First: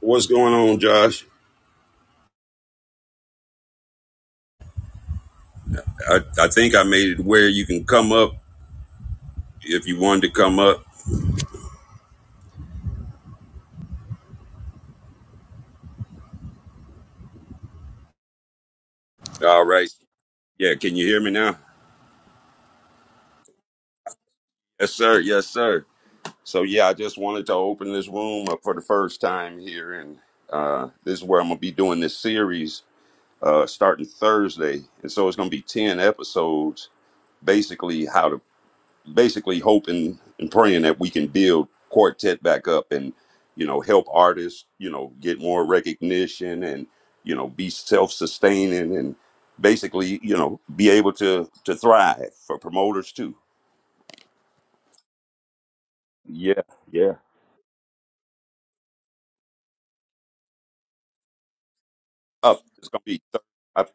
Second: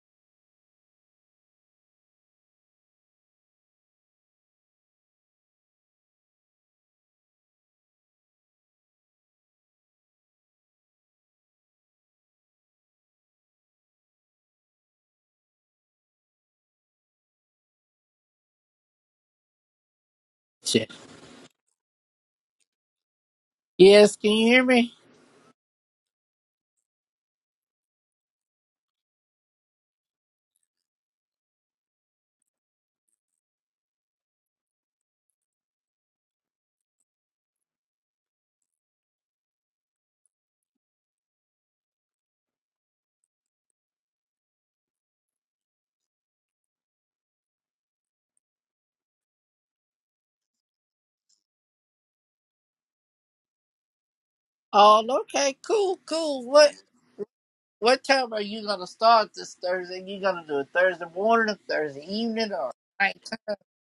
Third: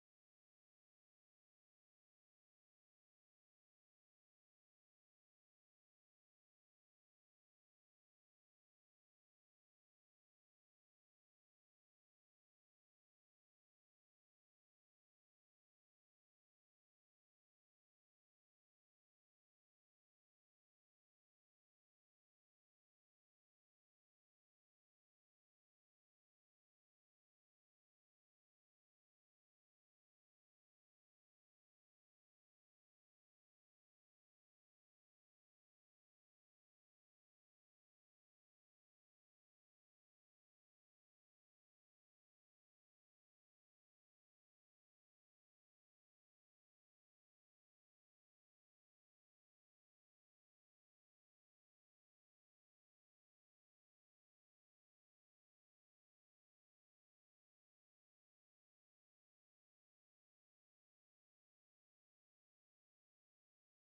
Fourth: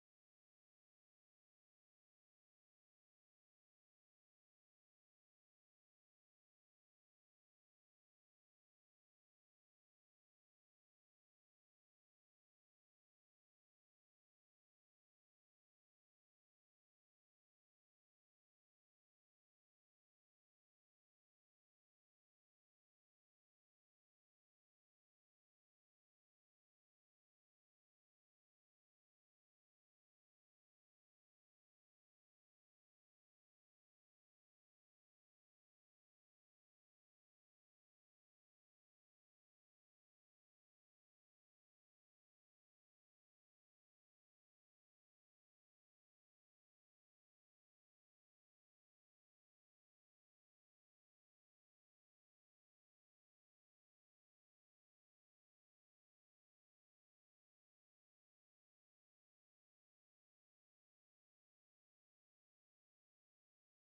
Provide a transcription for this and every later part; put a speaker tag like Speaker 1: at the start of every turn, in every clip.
Speaker 1: What's going on, Josh? I, I think I made it where you can come up if you wanted to come up. All right. Yeah,
Speaker 2: Shit.
Speaker 1: can you hear me now?
Speaker 2: Yes, can you hear me?
Speaker 1: Yes, sir. Yes, sir. So, yeah, I just wanted to open this room up for the first time here. And uh, this is where I'm going to be doing this series uh, starting Thursday. And so it's going to be 10 episodes, basically, how to basically hoping and praying that we can build quartet back up and you know help artists you know get more recognition and you know be self-sustaining and basically you know be able to to thrive for promoters too
Speaker 2: Oh, okay, cool, cool.
Speaker 1: Yeah,
Speaker 2: What
Speaker 1: yeah.
Speaker 2: what time are you gonna start this Thursday? You gonna do it Thursday morning, Thursday evening,
Speaker 1: up
Speaker 2: or
Speaker 1: it's gonna
Speaker 2: night?
Speaker 1: be th- i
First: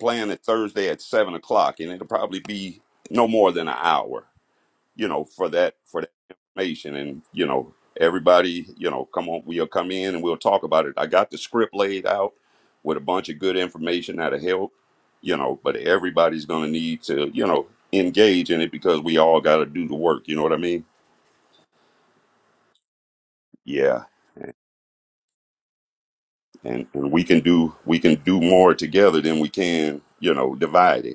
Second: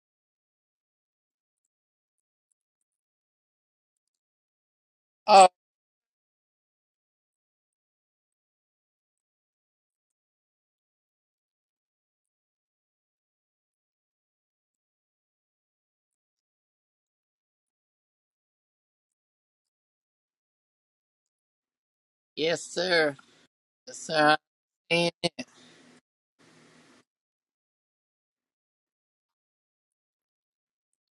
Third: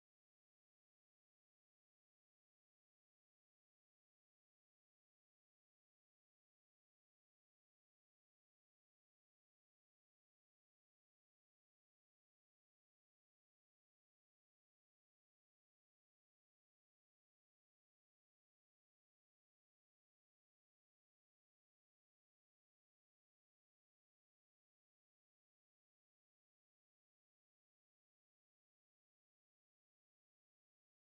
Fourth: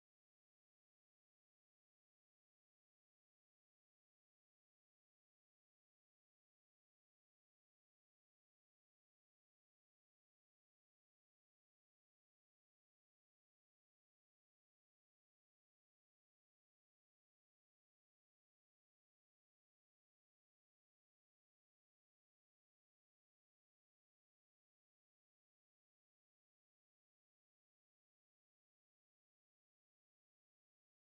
Speaker 1: plan it thursday at seven o'clock and it'll probably be no more than an hour you know,
Speaker 2: Oh,
Speaker 1: for that for that information. And you know, everybody, you know, come on, we'll come in and we'll talk about it. I got the script laid out with a bunch of good information that'll help, you know. But everybody's gonna need to, you know, engage in it because we all got to do the work. You know what I mean?
Speaker 2: yes, sir. Yes,
Speaker 1: Yeah.
Speaker 2: sir. And
Speaker 1: And and we can do we can do more together than we can, you know, divided.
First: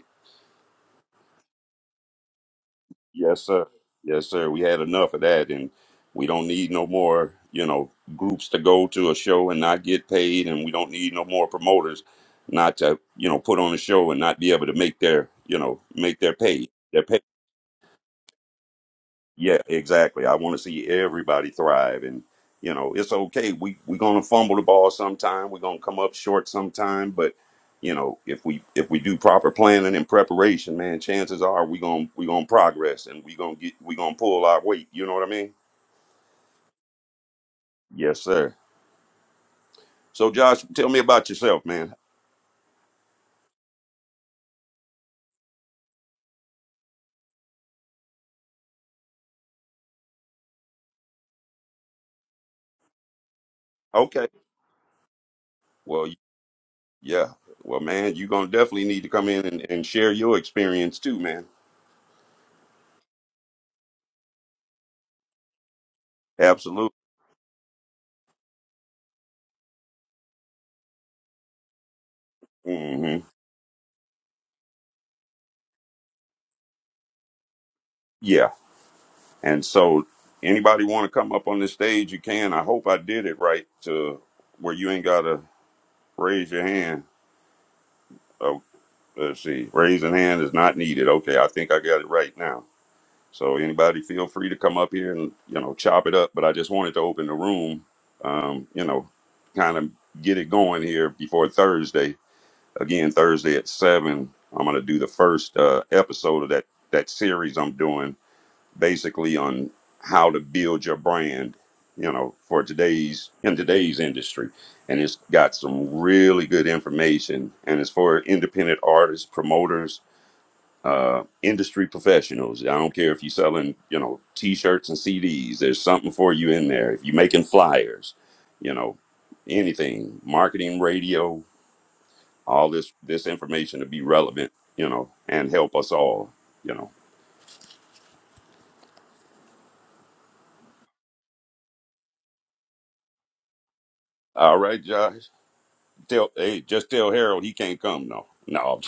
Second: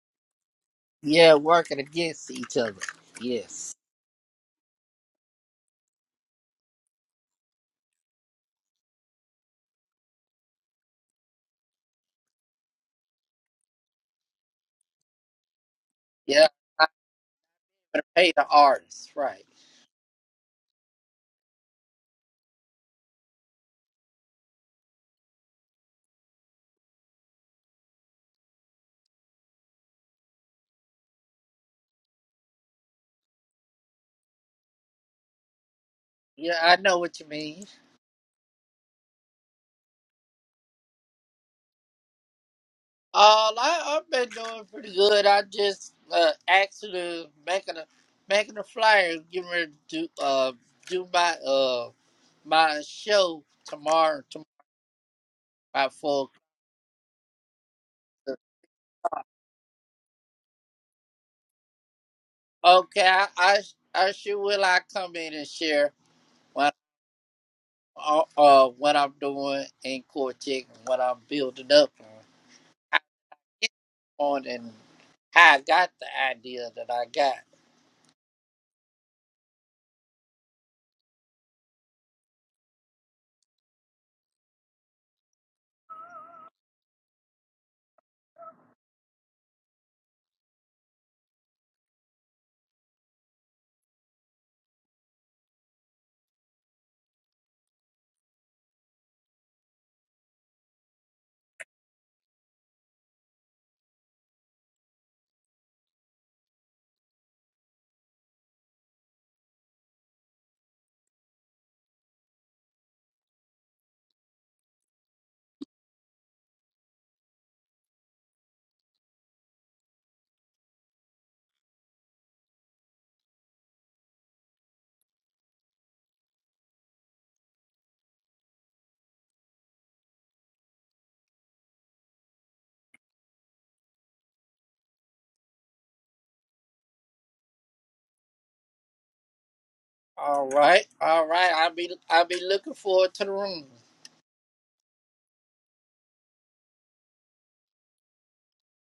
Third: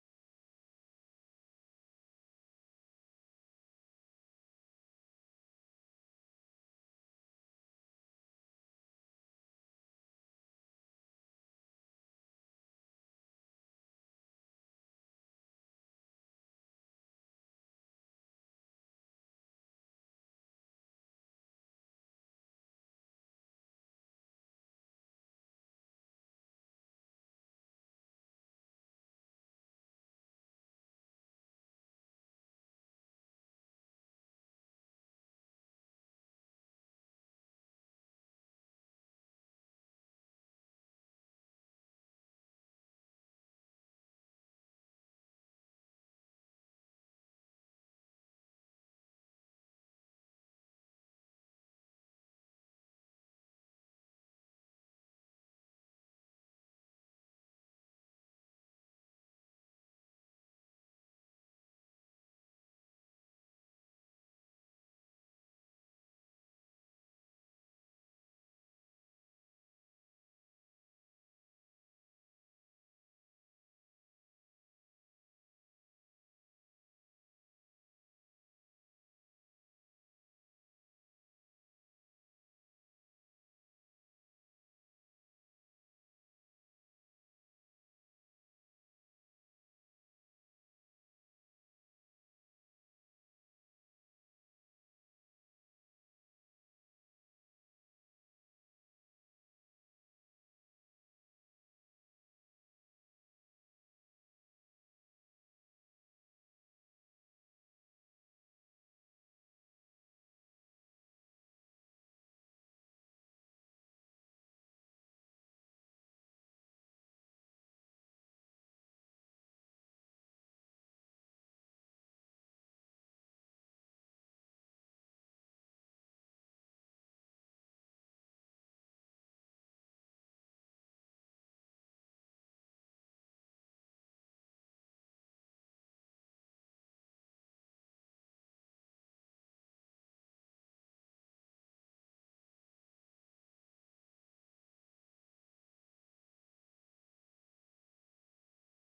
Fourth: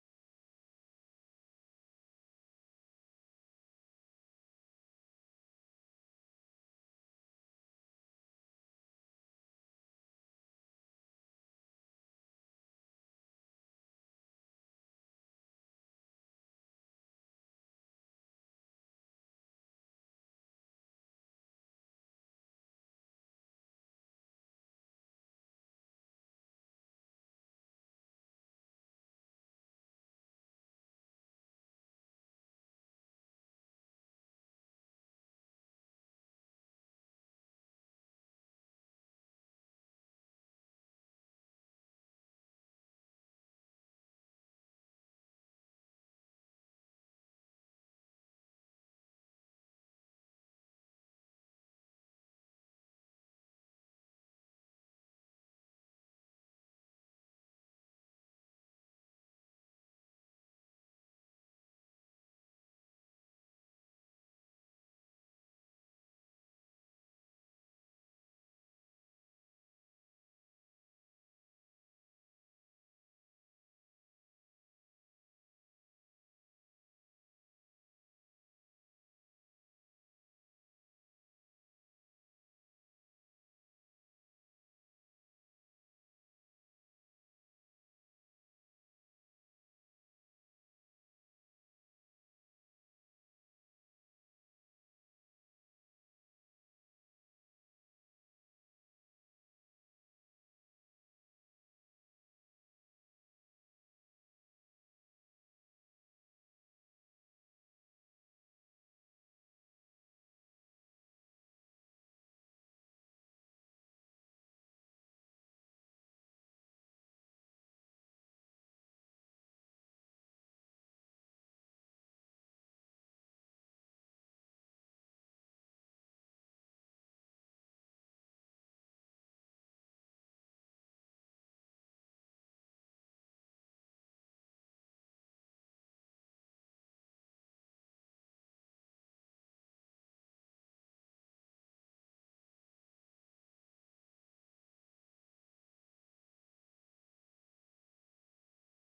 Speaker 2: yeah, working against each other.
Speaker 1: Yes, sir.
Speaker 2: Yes.
Speaker 1: Yes, sir. We had enough of that, and we don't need no more, you know, groups to go to a show and not get paid, and we don't need no more promoters not to, you know, put on a show and not be able to make their, you know, make their
Speaker 2: Yeah,
Speaker 1: pay,
Speaker 2: I'm
Speaker 1: their
Speaker 2: gonna pay the artists, right?
Speaker 1: yeah, exactly. I want to see everybody thrive, and you know, it's okay. We we're gonna fumble the ball sometime. We're gonna come up short sometime, but you know, if we if we do proper planning and preparation, man, chances are we gonna we gonna progress and we gonna get we gonna pull our weight. You know what I mean?
Speaker 2: Yeah, I know what you mean.
Speaker 1: Yes, sir. So, Josh, tell me about yourself, man.
Speaker 2: Uh, I, I've been doing pretty good. I just uh, actually making a making a flyer, getting ready to uh do my uh my show tomorrow
Speaker 1: Okay.
Speaker 2: tomorrow at
Speaker 1: Well, y-
Speaker 2: four.
Speaker 1: yeah. Well, man, you're
Speaker 2: o'clock.
Speaker 1: gonna definitely need to come in and, and share your experience too, man.
Speaker 2: Okay, I, I I sure will. I come in and share what
Speaker 1: Absolutely.
Speaker 2: uh, uh what I'm doing in Cortex and what I'm building up on, I
Speaker 1: hmm
Speaker 2: get on and how I got the idea that I got.
Speaker 1: Yeah. And so, anybody want to come up on the stage, you can. I hope I did it right to where you ain't got to raise your hand. Oh, let's see. Raising hand is not needed. Okay, I think I got it right now. So, anybody feel free to come up here and, you know, chop it up. But I just wanted to open the room, um, you know, kind of get it going here before Thursday. Again, Thursday at 7, I'm going to do the first uh, episode of that, that series I'm doing basically on how to build your brand you know for today's in today's industry and it's got some really good information and it's for independent artists promoters uh, industry professionals i don't care if you're selling you know t-shirts and cds there's something for you in there if you're making flyers you know anything marketing radio all this this information to be relevant you know and help us all you know
Speaker 2: All right, all right. I'll be I'll be looking forward to the room.
Speaker 1: all right josh Tell hey, just tell Harold he can't come. No, no,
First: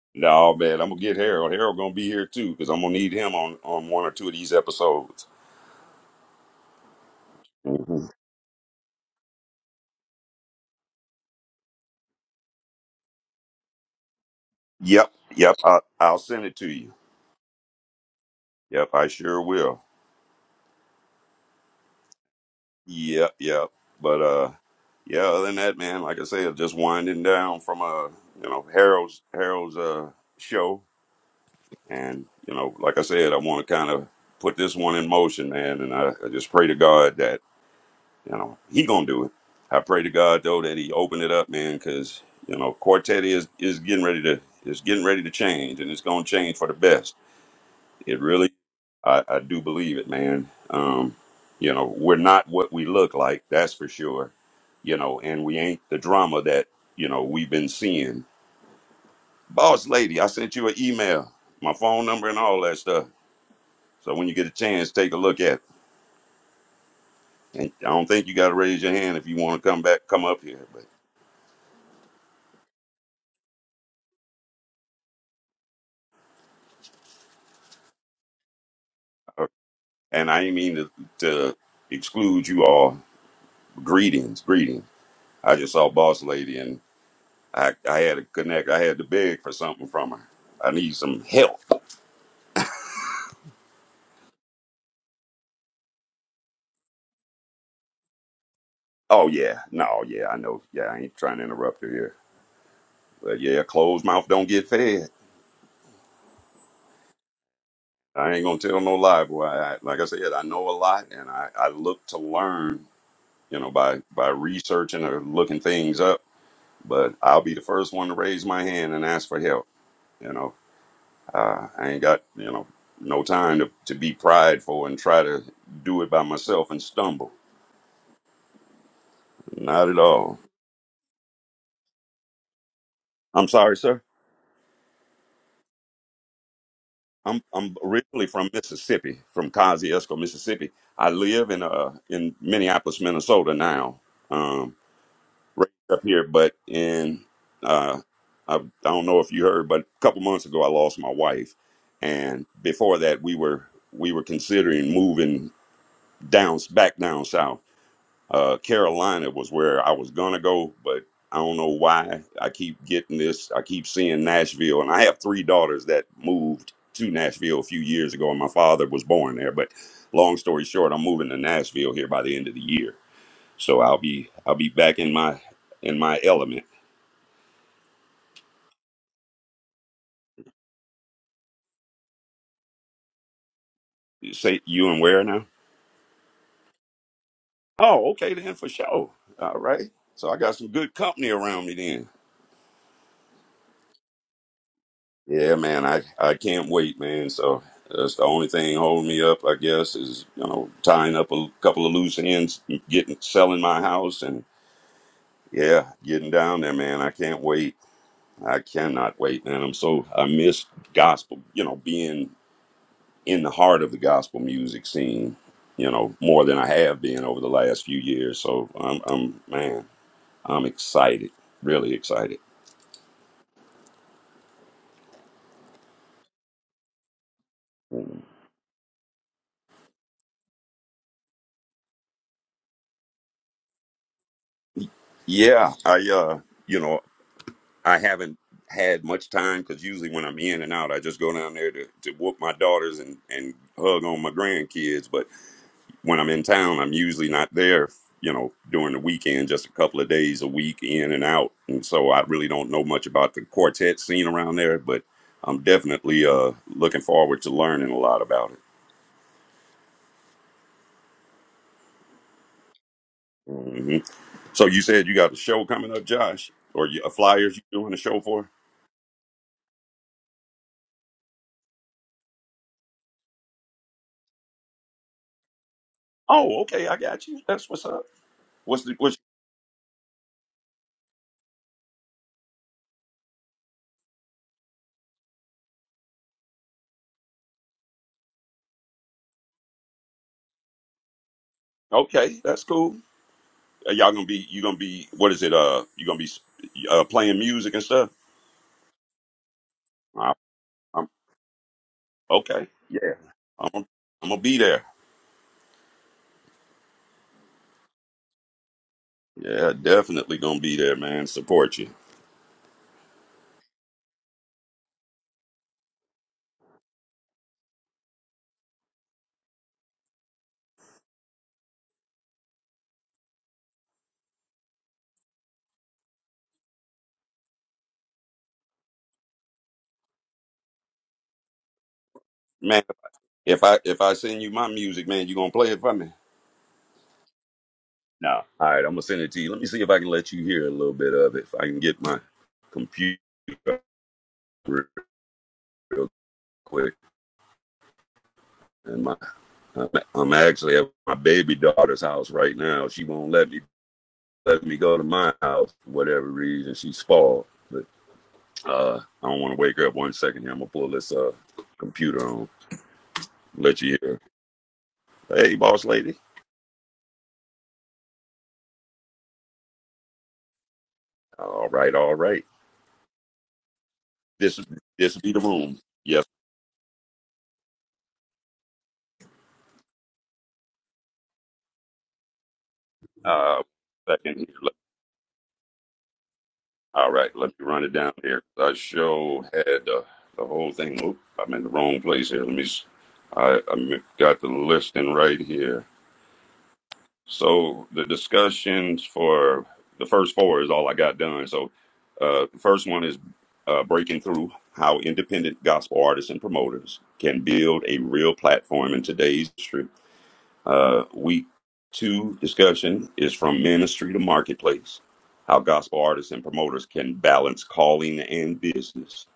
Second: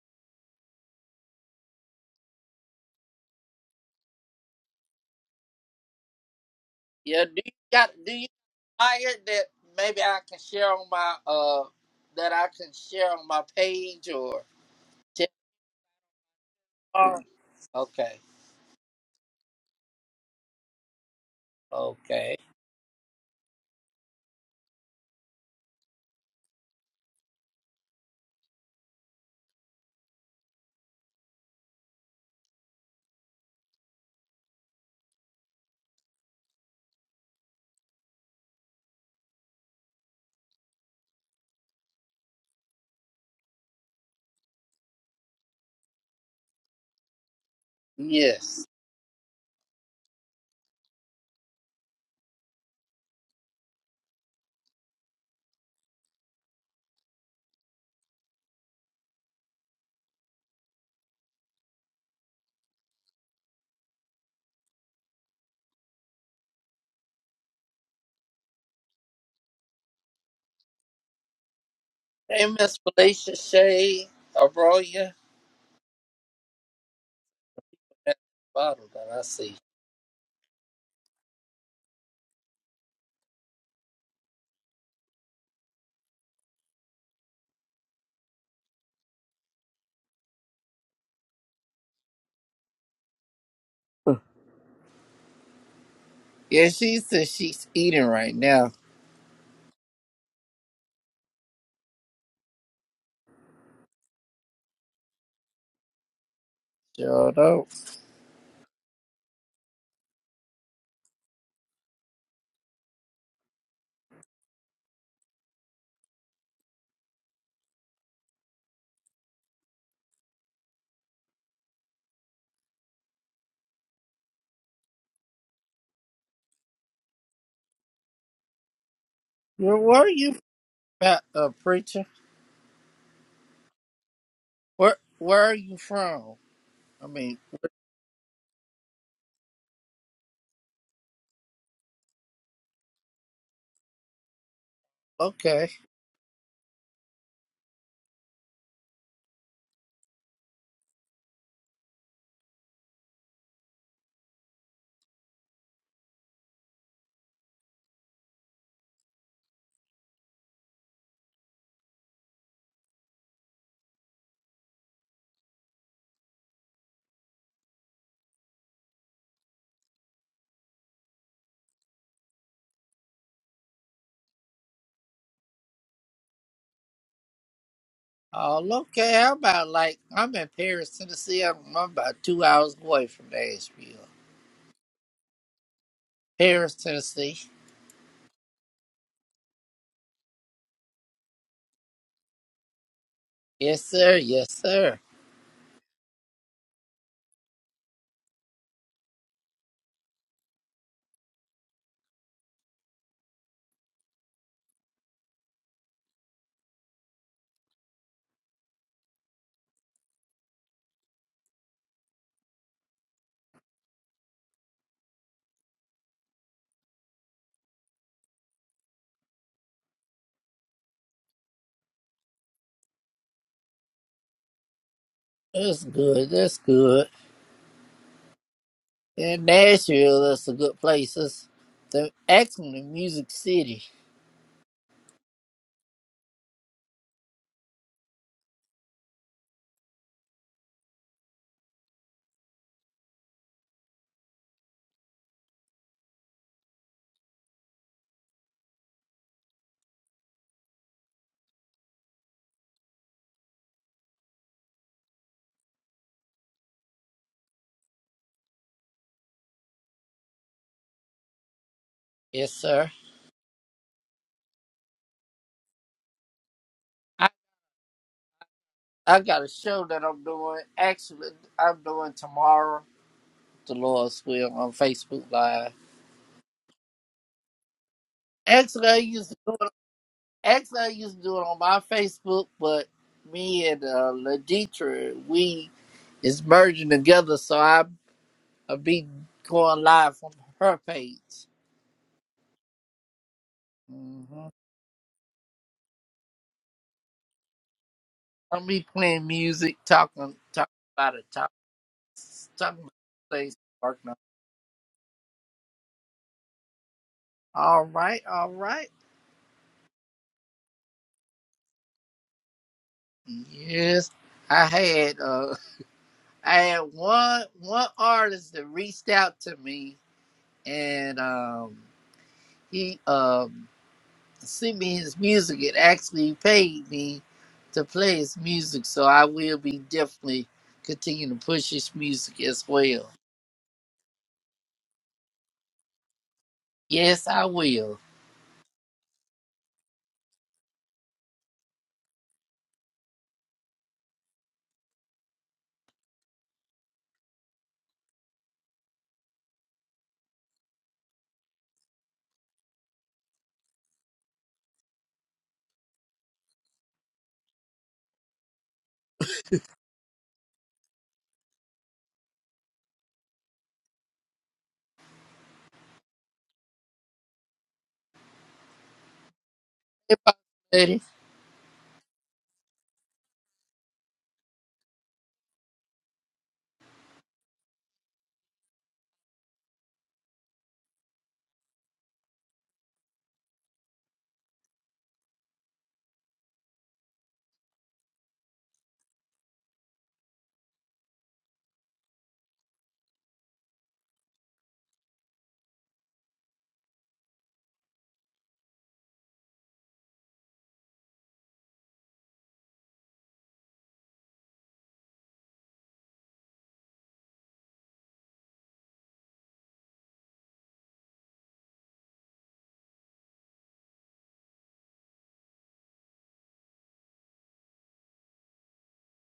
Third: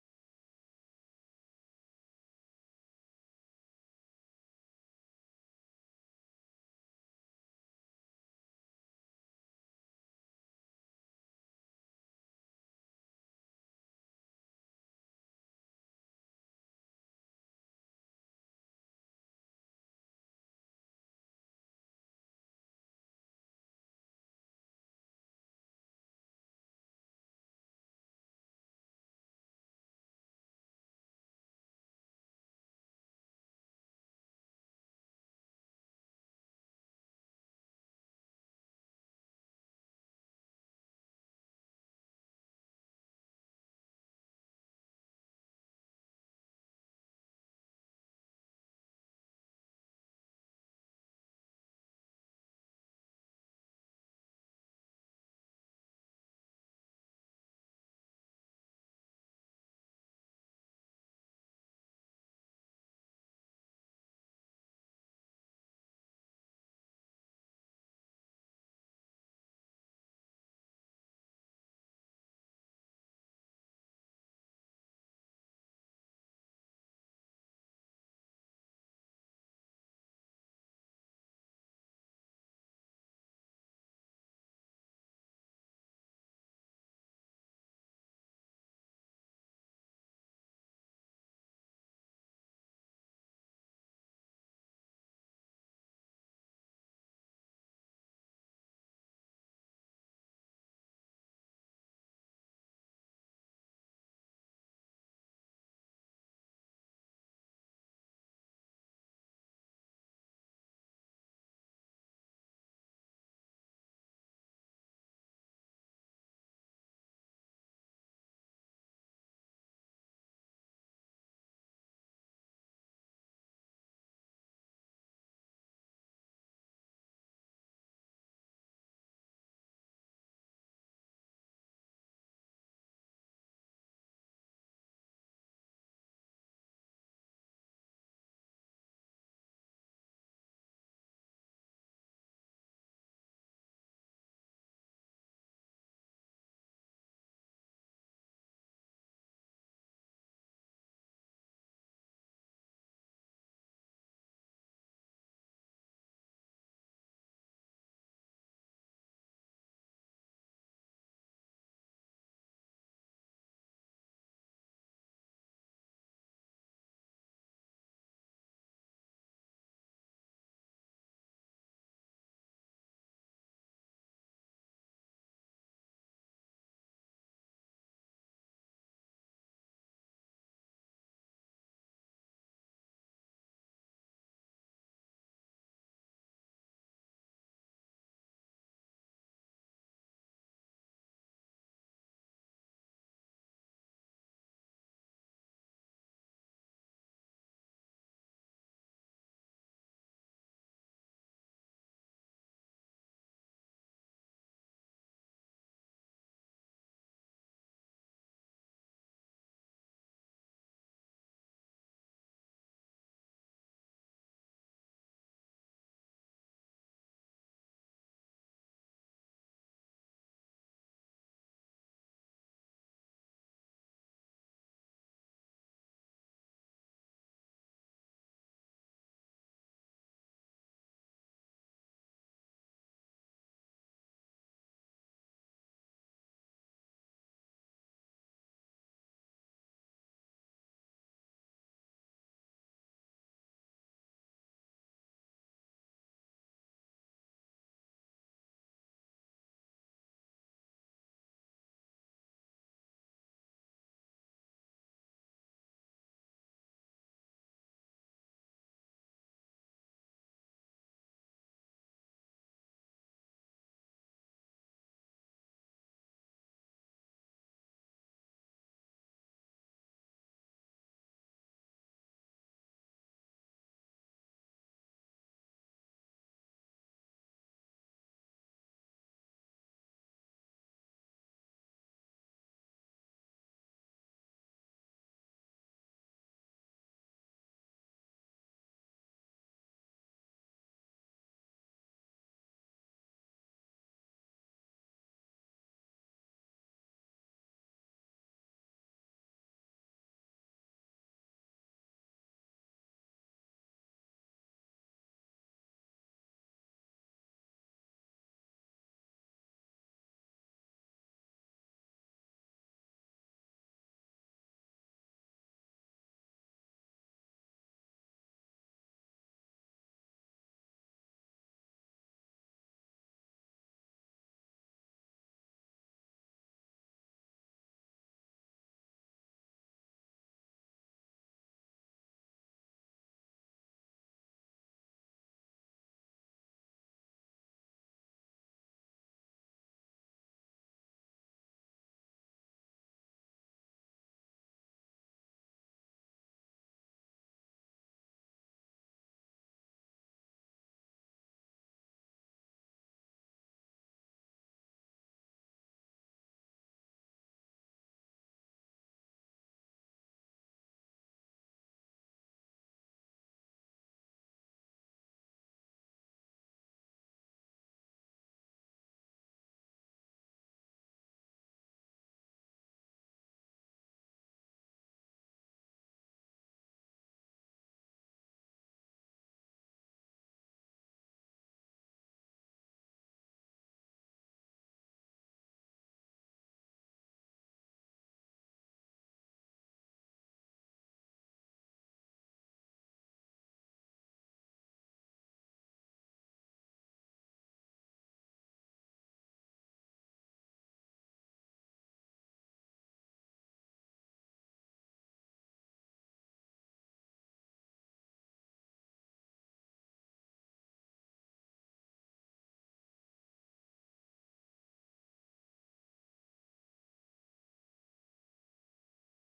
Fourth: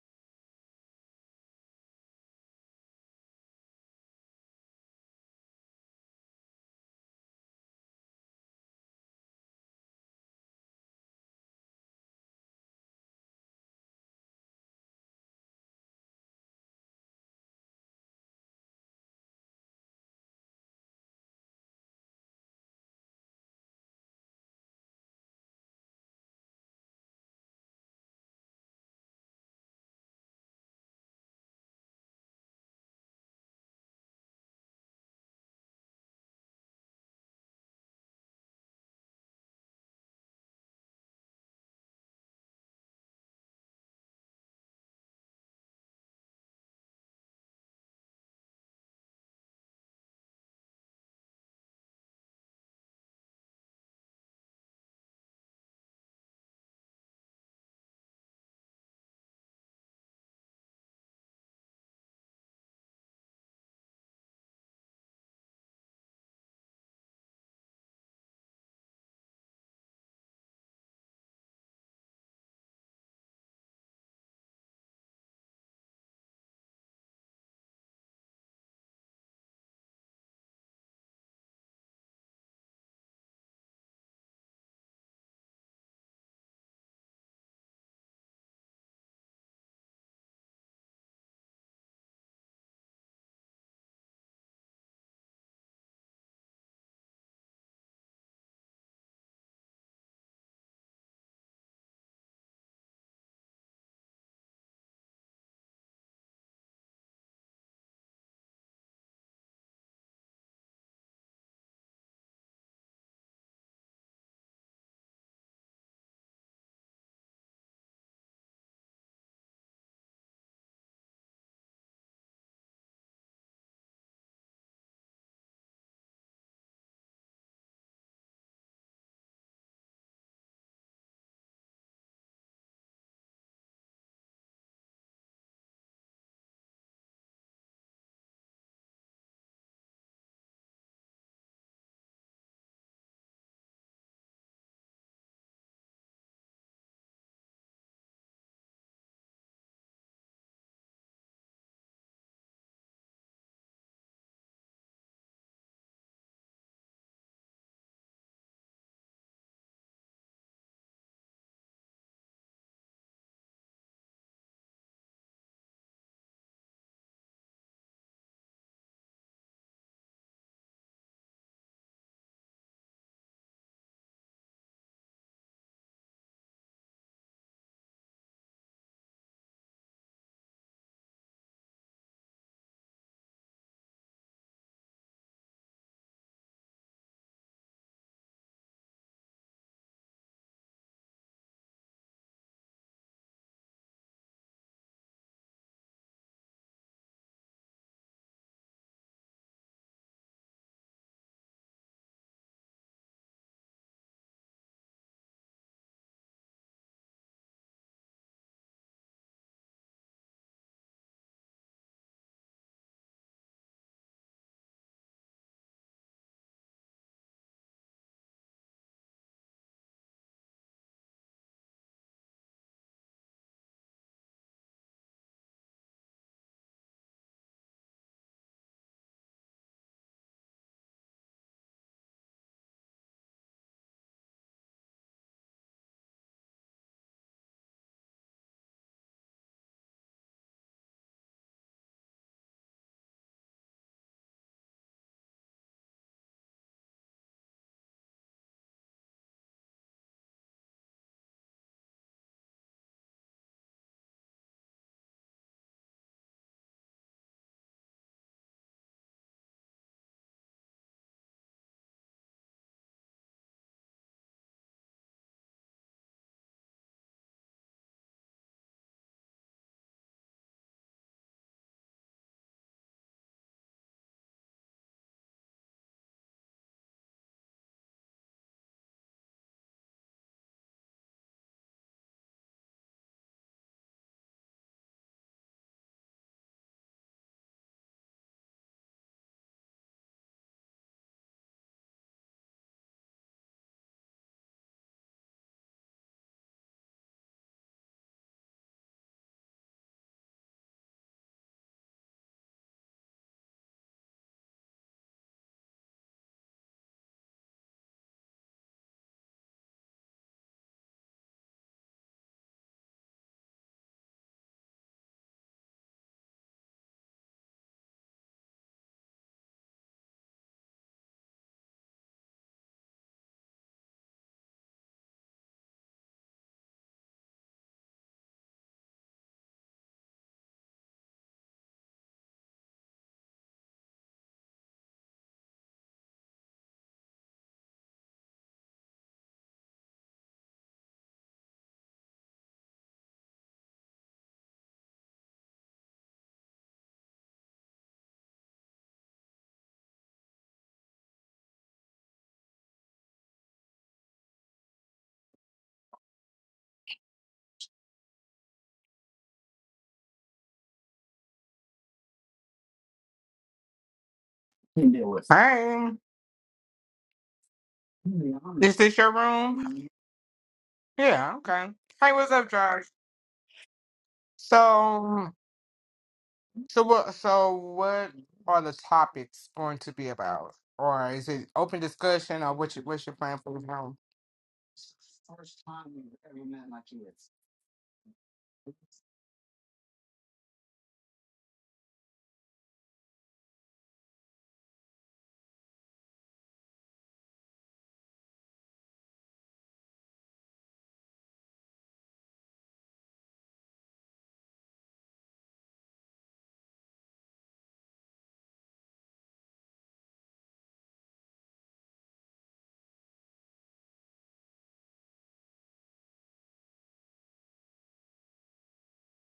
Speaker 1: no, man. I'm gonna get Harold. Harold gonna be here too because I'm gonna need him on on one or two of these episodes.
Speaker 2: Yeah, do you got
Speaker 1: hmm
Speaker 2: do you flyer that maybe I can share on my uh that I can share on my page or
Speaker 1: Yep,
Speaker 2: tip
Speaker 1: yep. I, I'll send it to you.
Speaker 2: bar? Okay,
Speaker 1: Yep, I sure will.
Speaker 2: okay,
Speaker 1: Yep, yep. But uh, yeah. Other than that, man, like I said, just winding down from uh, you know, Harold's Harold's uh show, and you know, like I said, I want to kind of put this one in motion, man, and I, I just pray to God that You know, he gonna do it. I pray to God though that he open it up, man, because you know Quartet is is getting ready to is getting ready to change, and it's gonna change for the best. It really,
Speaker 2: yes.
Speaker 1: I, I do believe it, man. Um, you know, we're not what we look like, that's for sure. You know, and we ain't the drama that you know we've been seeing. Boss lady, I sent you an email, my phone number, and all that stuff. So when you get a chance, take a look at. It. And I don't think you got to raise your hand if you want to come back, come up here, but.
Speaker 2: Hey, Miss Felicia Shay Abroya, that bottle that I see.
Speaker 1: And I didn't mean to, to exclude you all. Greetings, greetings. I just saw Boss Lady and I, I had to connect. I had to beg for something from her. I need some help.
Speaker 2: Yeah, she says she's eating right now.
Speaker 1: Oh, yeah. No, yeah, I know. Yeah, I ain't trying to interrupt you here. But yeah, closed mouth don't get fed.
Speaker 2: Sure do
Speaker 1: I ain't going to tell no lie, boy. I, like I said, I know a lot and I, I look to learn, you know, by, by researching or looking things up. But I'll be the first one to raise my hand and ask for help, you know Uh, I ain't got you know no time to, to be prideful and try to do it by myself and stumble.
Speaker 2: Where,
Speaker 1: Not at
Speaker 2: where are you
Speaker 1: all.
Speaker 2: from, uh, preacher?
Speaker 1: I'm sorry, sir.
Speaker 2: Where Where are you from? I mean,
Speaker 1: I'm I'm originally from Mississippi, from Kosciuszko, Mississippi. I live in uh in Minneapolis, Minnesota now. Um,
Speaker 2: okay.
Speaker 1: raised up here, but in uh, I, I don't know if you heard, but a couple months ago I lost my wife, and before that we were we were considering moving down back down south uh, Carolina was where I was gonna go, but I don't know why I keep getting this. I keep seeing Nashville, and I have three daughters that moved to Nashville a few years ago, and my father was born there. But long story short, I'm moving to Nashville here by the end of the year, so I'll be I'll be back in my in my element.
Speaker 2: Oh, okay. How about like I'm in Paris, Tennessee. I'm, I'm about two hours away from Nashville,
Speaker 1: You say you and where now?
Speaker 2: Paris, Tennessee.
Speaker 1: Oh, okay then for sure. All right. So I got some good company around me then.
Speaker 2: Yes, sir. Yes, sir.
Speaker 1: Yeah, man, I, I can't wait, man. So that's the only thing holding me up, I guess, is you know tying up a couple of loose ends, getting selling my house, and yeah, getting down there, man. I can't wait. I cannot wait, man. I'm so I miss gospel, you know, being in the heart of the gospel music scene, you know, more than I have been over the last few years. So I'm, I'm man, I'm excited, really excited.
Speaker 2: That's good. That's good. And Nashville, that's a good place. It's the actually music city.
Speaker 1: Yeah, I uh, you know. I haven't had much time because usually when I'm in and out, I just go down there to, to whoop my daughters and, and hug on my grandkids. But when I'm in town, I'm usually not there, you know, during the weekend, just a couple of days a week in and out. And so I really don't know much about the quartet scene around there, but I'm definitely uh, looking forward to learning a lot about it.
Speaker 2: Yes, sir.
Speaker 1: hmm So you said you got a show coming up, Josh, or you, a
Speaker 2: I,
Speaker 1: flyers you doing a show for?
Speaker 2: I got a show that I'm doing. Actually, I'm doing tomorrow. The Lord's will on Facebook Live.
Speaker 1: Oh, okay, I got you. That's what's up. What's
Speaker 2: Actually,
Speaker 1: the
Speaker 2: I
Speaker 1: what's
Speaker 2: used to Actually, I used to do it on my Facebook, but me and uh, Laditra, we is merging together, so I I be going live from her page.
Speaker 1: okay? That's cool. Are y'all gonna be
Speaker 2: Mm-hmm.
Speaker 1: you gonna be what is it? Uh, you gonna be uh playing music and stuff?
Speaker 2: I'll be playing music,
Speaker 1: I,
Speaker 2: talking talking
Speaker 1: I'm
Speaker 2: about it, talk,
Speaker 1: okay.
Speaker 2: talking about
Speaker 1: Yeah,
Speaker 2: things
Speaker 1: I'm
Speaker 2: working. on.
Speaker 1: I'm gonna be there.
Speaker 2: All right, all right.
Speaker 1: Yeah, definitely gonna be there, man. Support you,
Speaker 2: Yes, I had uh, I had one one artist that reached out to me, and um, he um. sent me his music and actually paid me to play his music. So I will be definitely continuing to push his music as
Speaker 1: man.
Speaker 2: well.
Speaker 1: If I if I send you my music, man, you gonna play it for me?
Speaker 2: Yes, I will.
Speaker 1: No. All right, I'm gonna send it to you. Let me see if I can let you hear a little bit of it. If I can get my computer up real quick and my I'm I'm actually at my baby daughter's house right now. She won't let me let me go to my house for whatever reason. She spoiled, but uh, I don't want to wake her up. One second here, I'm gonna pull this uh computer on. Let you hear. Hey, boss
Speaker 3: Hey,
Speaker 1: lady.
Speaker 3: is this your room?
Speaker 2: If I lady,
Speaker 3: Yeah,
Speaker 1: All
Speaker 3: okay.
Speaker 1: right,
Speaker 3: Hey,
Speaker 1: all
Speaker 3: what's
Speaker 1: right.
Speaker 3: up, Josh?
Speaker 1: This this
Speaker 3: So,
Speaker 1: be the room. Yes.
Speaker 3: so what? So, what are the topics going to be about, or is it open discussion, or what's your, what's your plan for the
Speaker 1: Uh,
Speaker 3: room?
Speaker 1: second here. All right, let me run it down here. I show had uh, the whole thing. Oop, I'm in the wrong place here. Let me. I I got the listing right here. So the discussions for the first four is all I got done. So uh, the first one is uh, breaking through how independent gospel artists and promoters can build a real platform in today's industry. Uh, week two discussion is from ministry to marketplace, how gospel artists and promoters can balance calling and business.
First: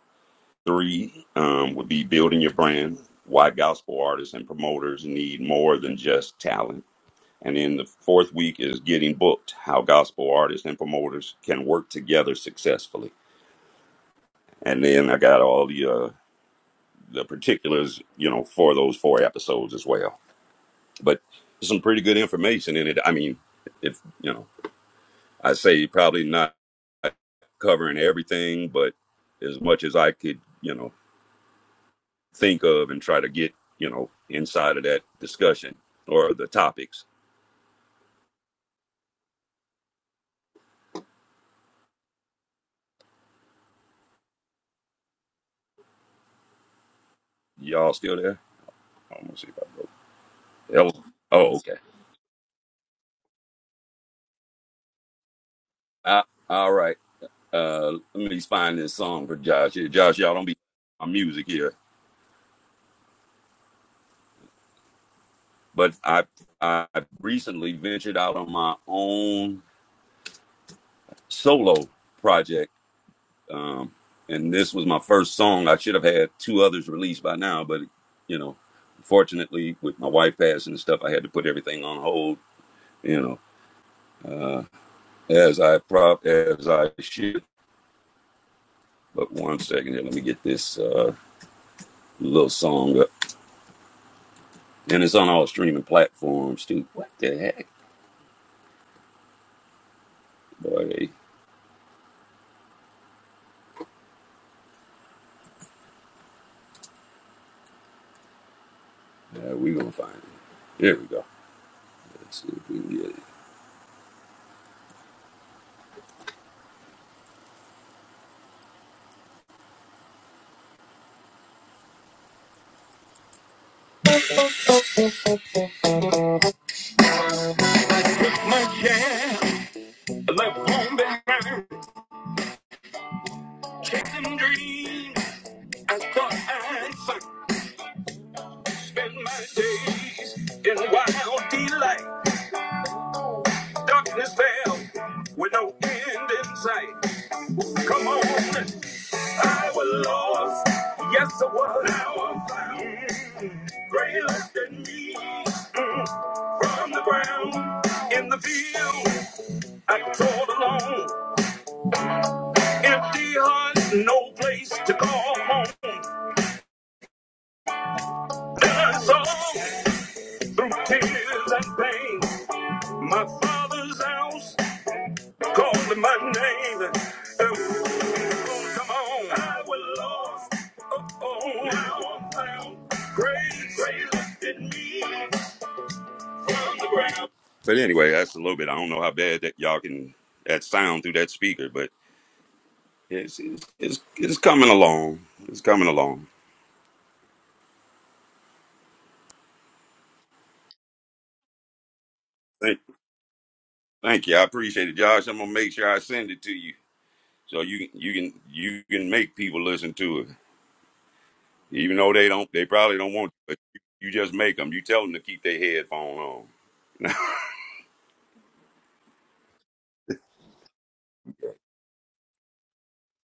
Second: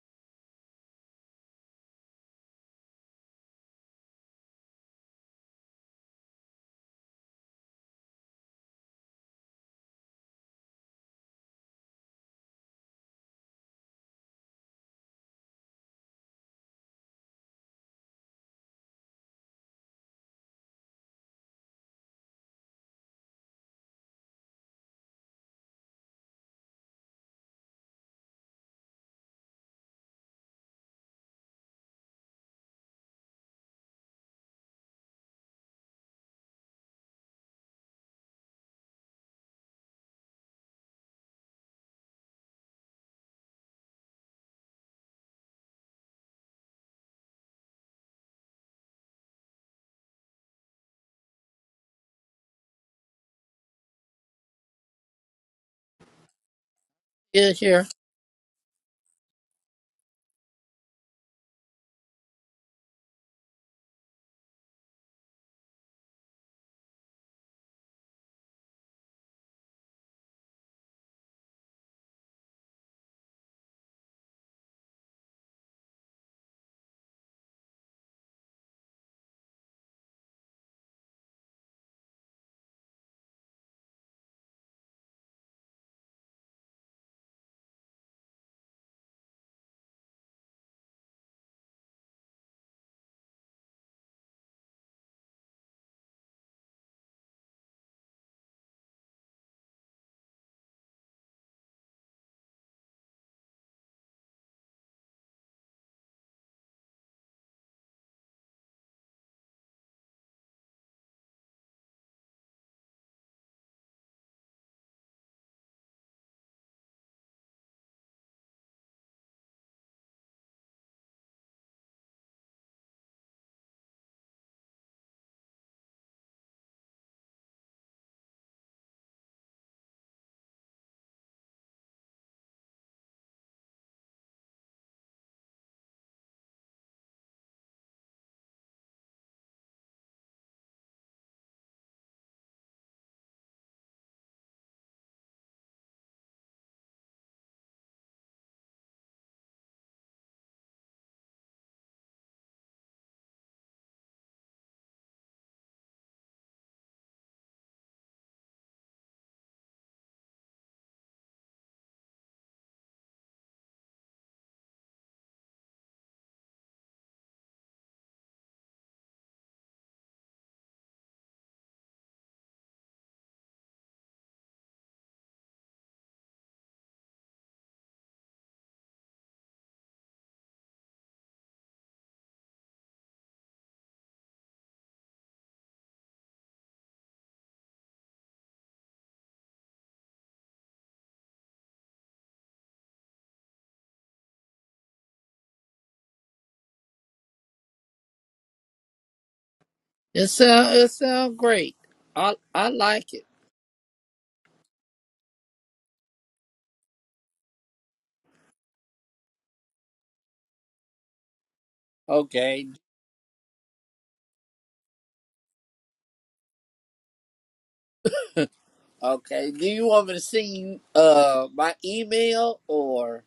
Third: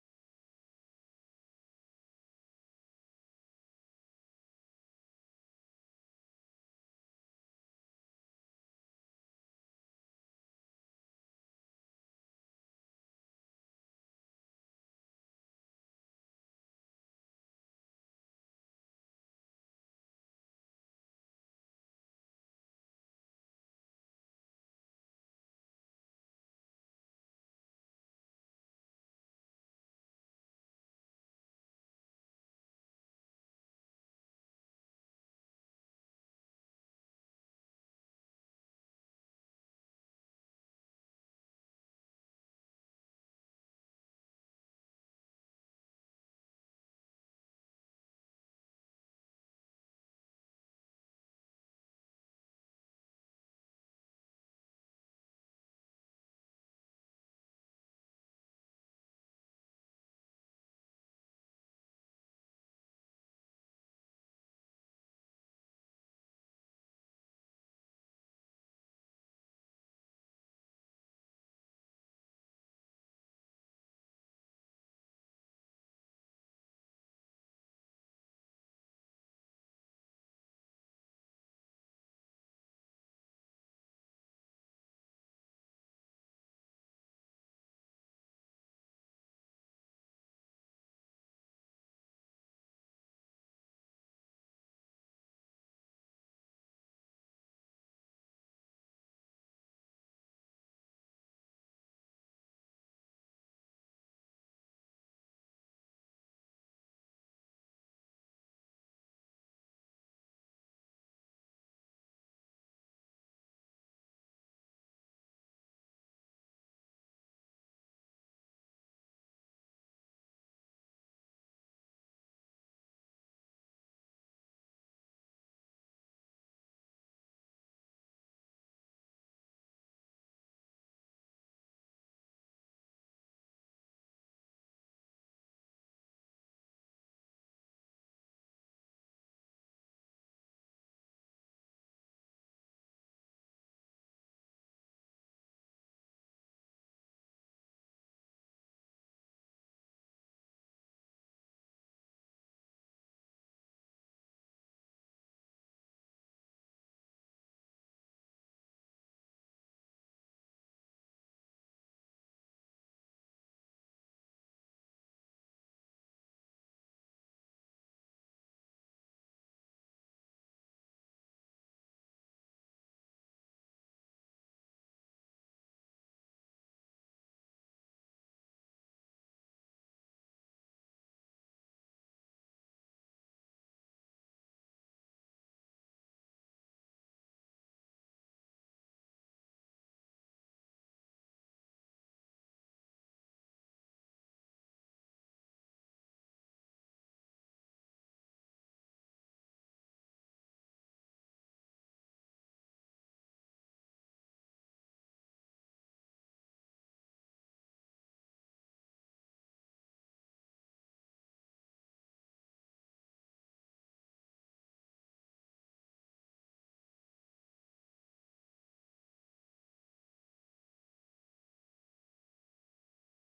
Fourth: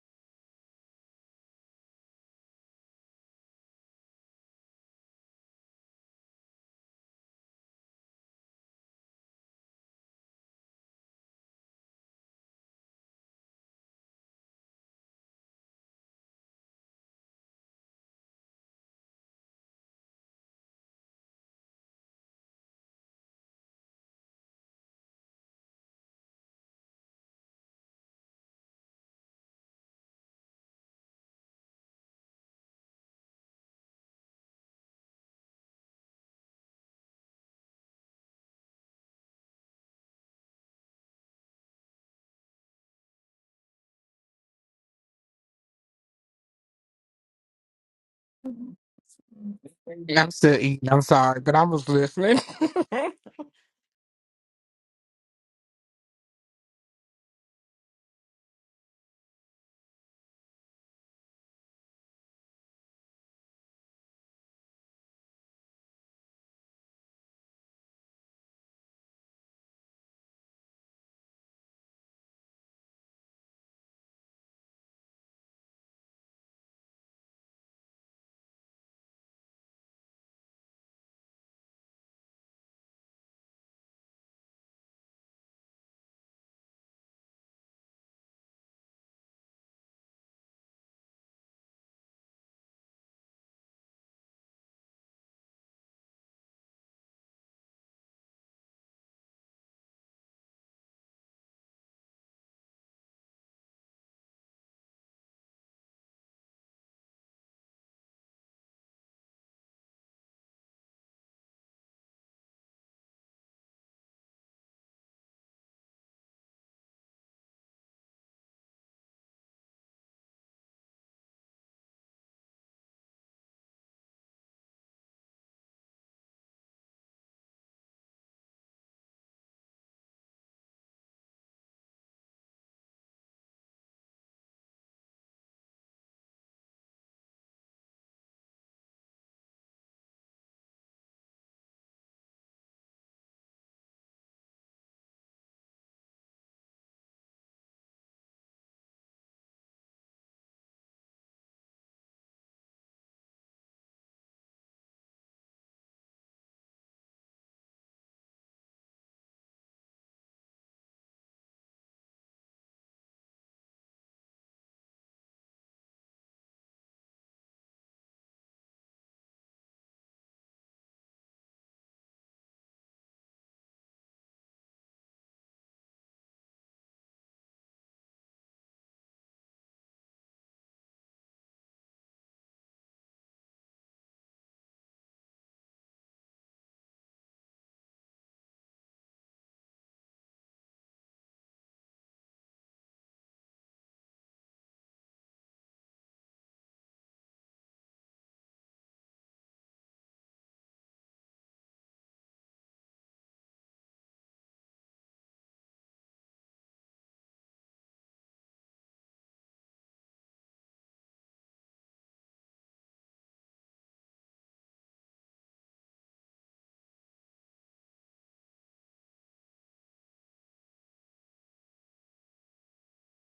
Speaker 1: Three um, would be building your brand, why gospel artists and promoters need more than just talent. And then the fourth week is getting booked, how gospel artists and promoters can work together successfully. And then I got all the uh, the particulars, you know, for those four episodes as well. But some pretty good information in it. I mean, if you know, I say probably not covering everything, but as much as I could, you know, think of and try to get, you know, inside of that discussion or the topics. Y'all still there? I want to see if I broke.
Speaker 3: I'm still eating. I'm
Speaker 1: Hello?
Speaker 3: sorry, but
Speaker 1: Oh,
Speaker 3: I
Speaker 1: okay.
Speaker 3: was listening.
Speaker 1: Uh, all right.
Speaker 2: yeah, sure.
Speaker 1: Uh, let me find this song for Josh here. Josh, y'all don't be my music here, but I I recently ventured out on my own solo project, um, and this was my first song. I should have had two others released by now, but you know, fortunately, with my wife passing and stuff, I had to put everything on hold. You know, uh, as I prop as I should. But one second here, let me get this uh, little song up, and it's on all streaming platforms too. What the heck? Boy, they, yeah, we gonna find it. There we go. Let's see if we can get it. Yeah, like home been round, chasing dreams. I thought I'd fight. spend my days in wild delight. Darkness fell with no end in sight. Come on, I was lost. Yes, I was. Now I'm found. Great left in me. Mm. From the ground in the field. I crawled along, empty heart, no place to call home. Then I saw through tears and pain my father's house calling my name. Oh, come on, I was lost. Oh, oh, now I'm found. Grace, grace lifted me from the ground. But anyway, that's a little bit. I don't know how bad that y'all can that sound through that speaker, but it's it's it's, it's coming along. It's coming along.
Speaker 2: It sound it sound great. I I like it.
Speaker 1: Thank you. I appreciate it, Josh. I'm gonna make sure I send it to you so you you can you can make people listen to it, even though they don't. They
Speaker 2: Okay,
Speaker 1: probably don't want, to, but you you just make them. You tell them to keep their headphone on.
Speaker 2: okay. Do you want me to send you uh my email or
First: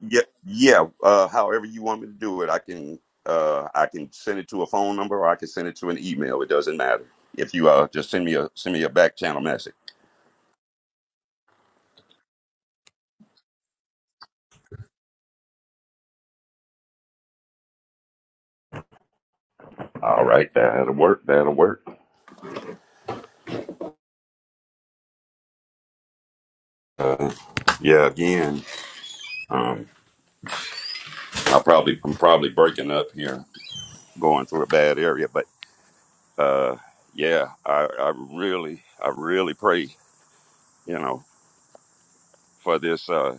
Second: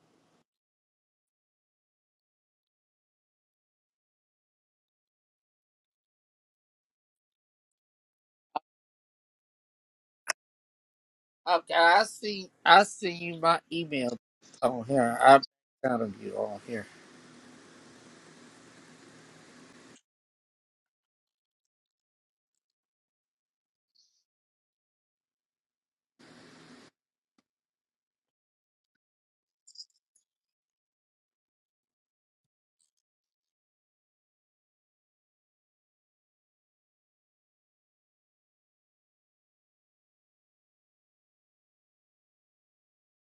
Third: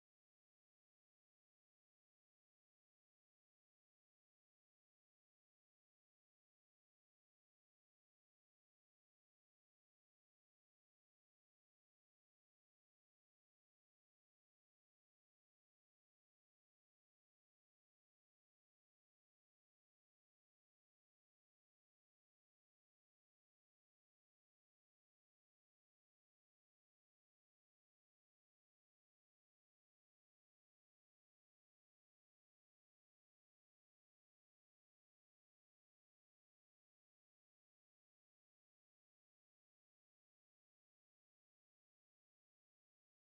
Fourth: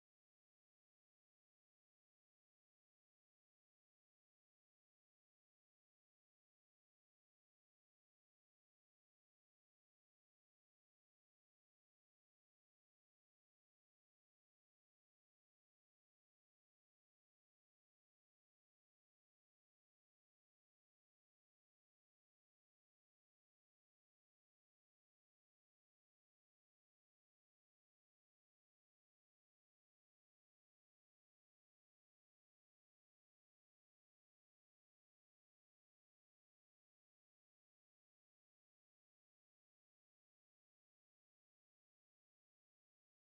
Speaker 1: Yeah, yeah. Uh, however you want me to do it, I can uh, I can send it to a phone number or I can send it to an email. It doesn't matter. If you uh, just send me a send me a back channel message.
Speaker 2: okay? I see I see you my email on here. I'm kind of you on here.
Speaker 1: All right, that'll work. That'll work. Uh, yeah. Again, um, I probably I'm probably breaking up here, going through a bad area, but. uh, yeah, I, I really, I really pray, you know, for this, uh,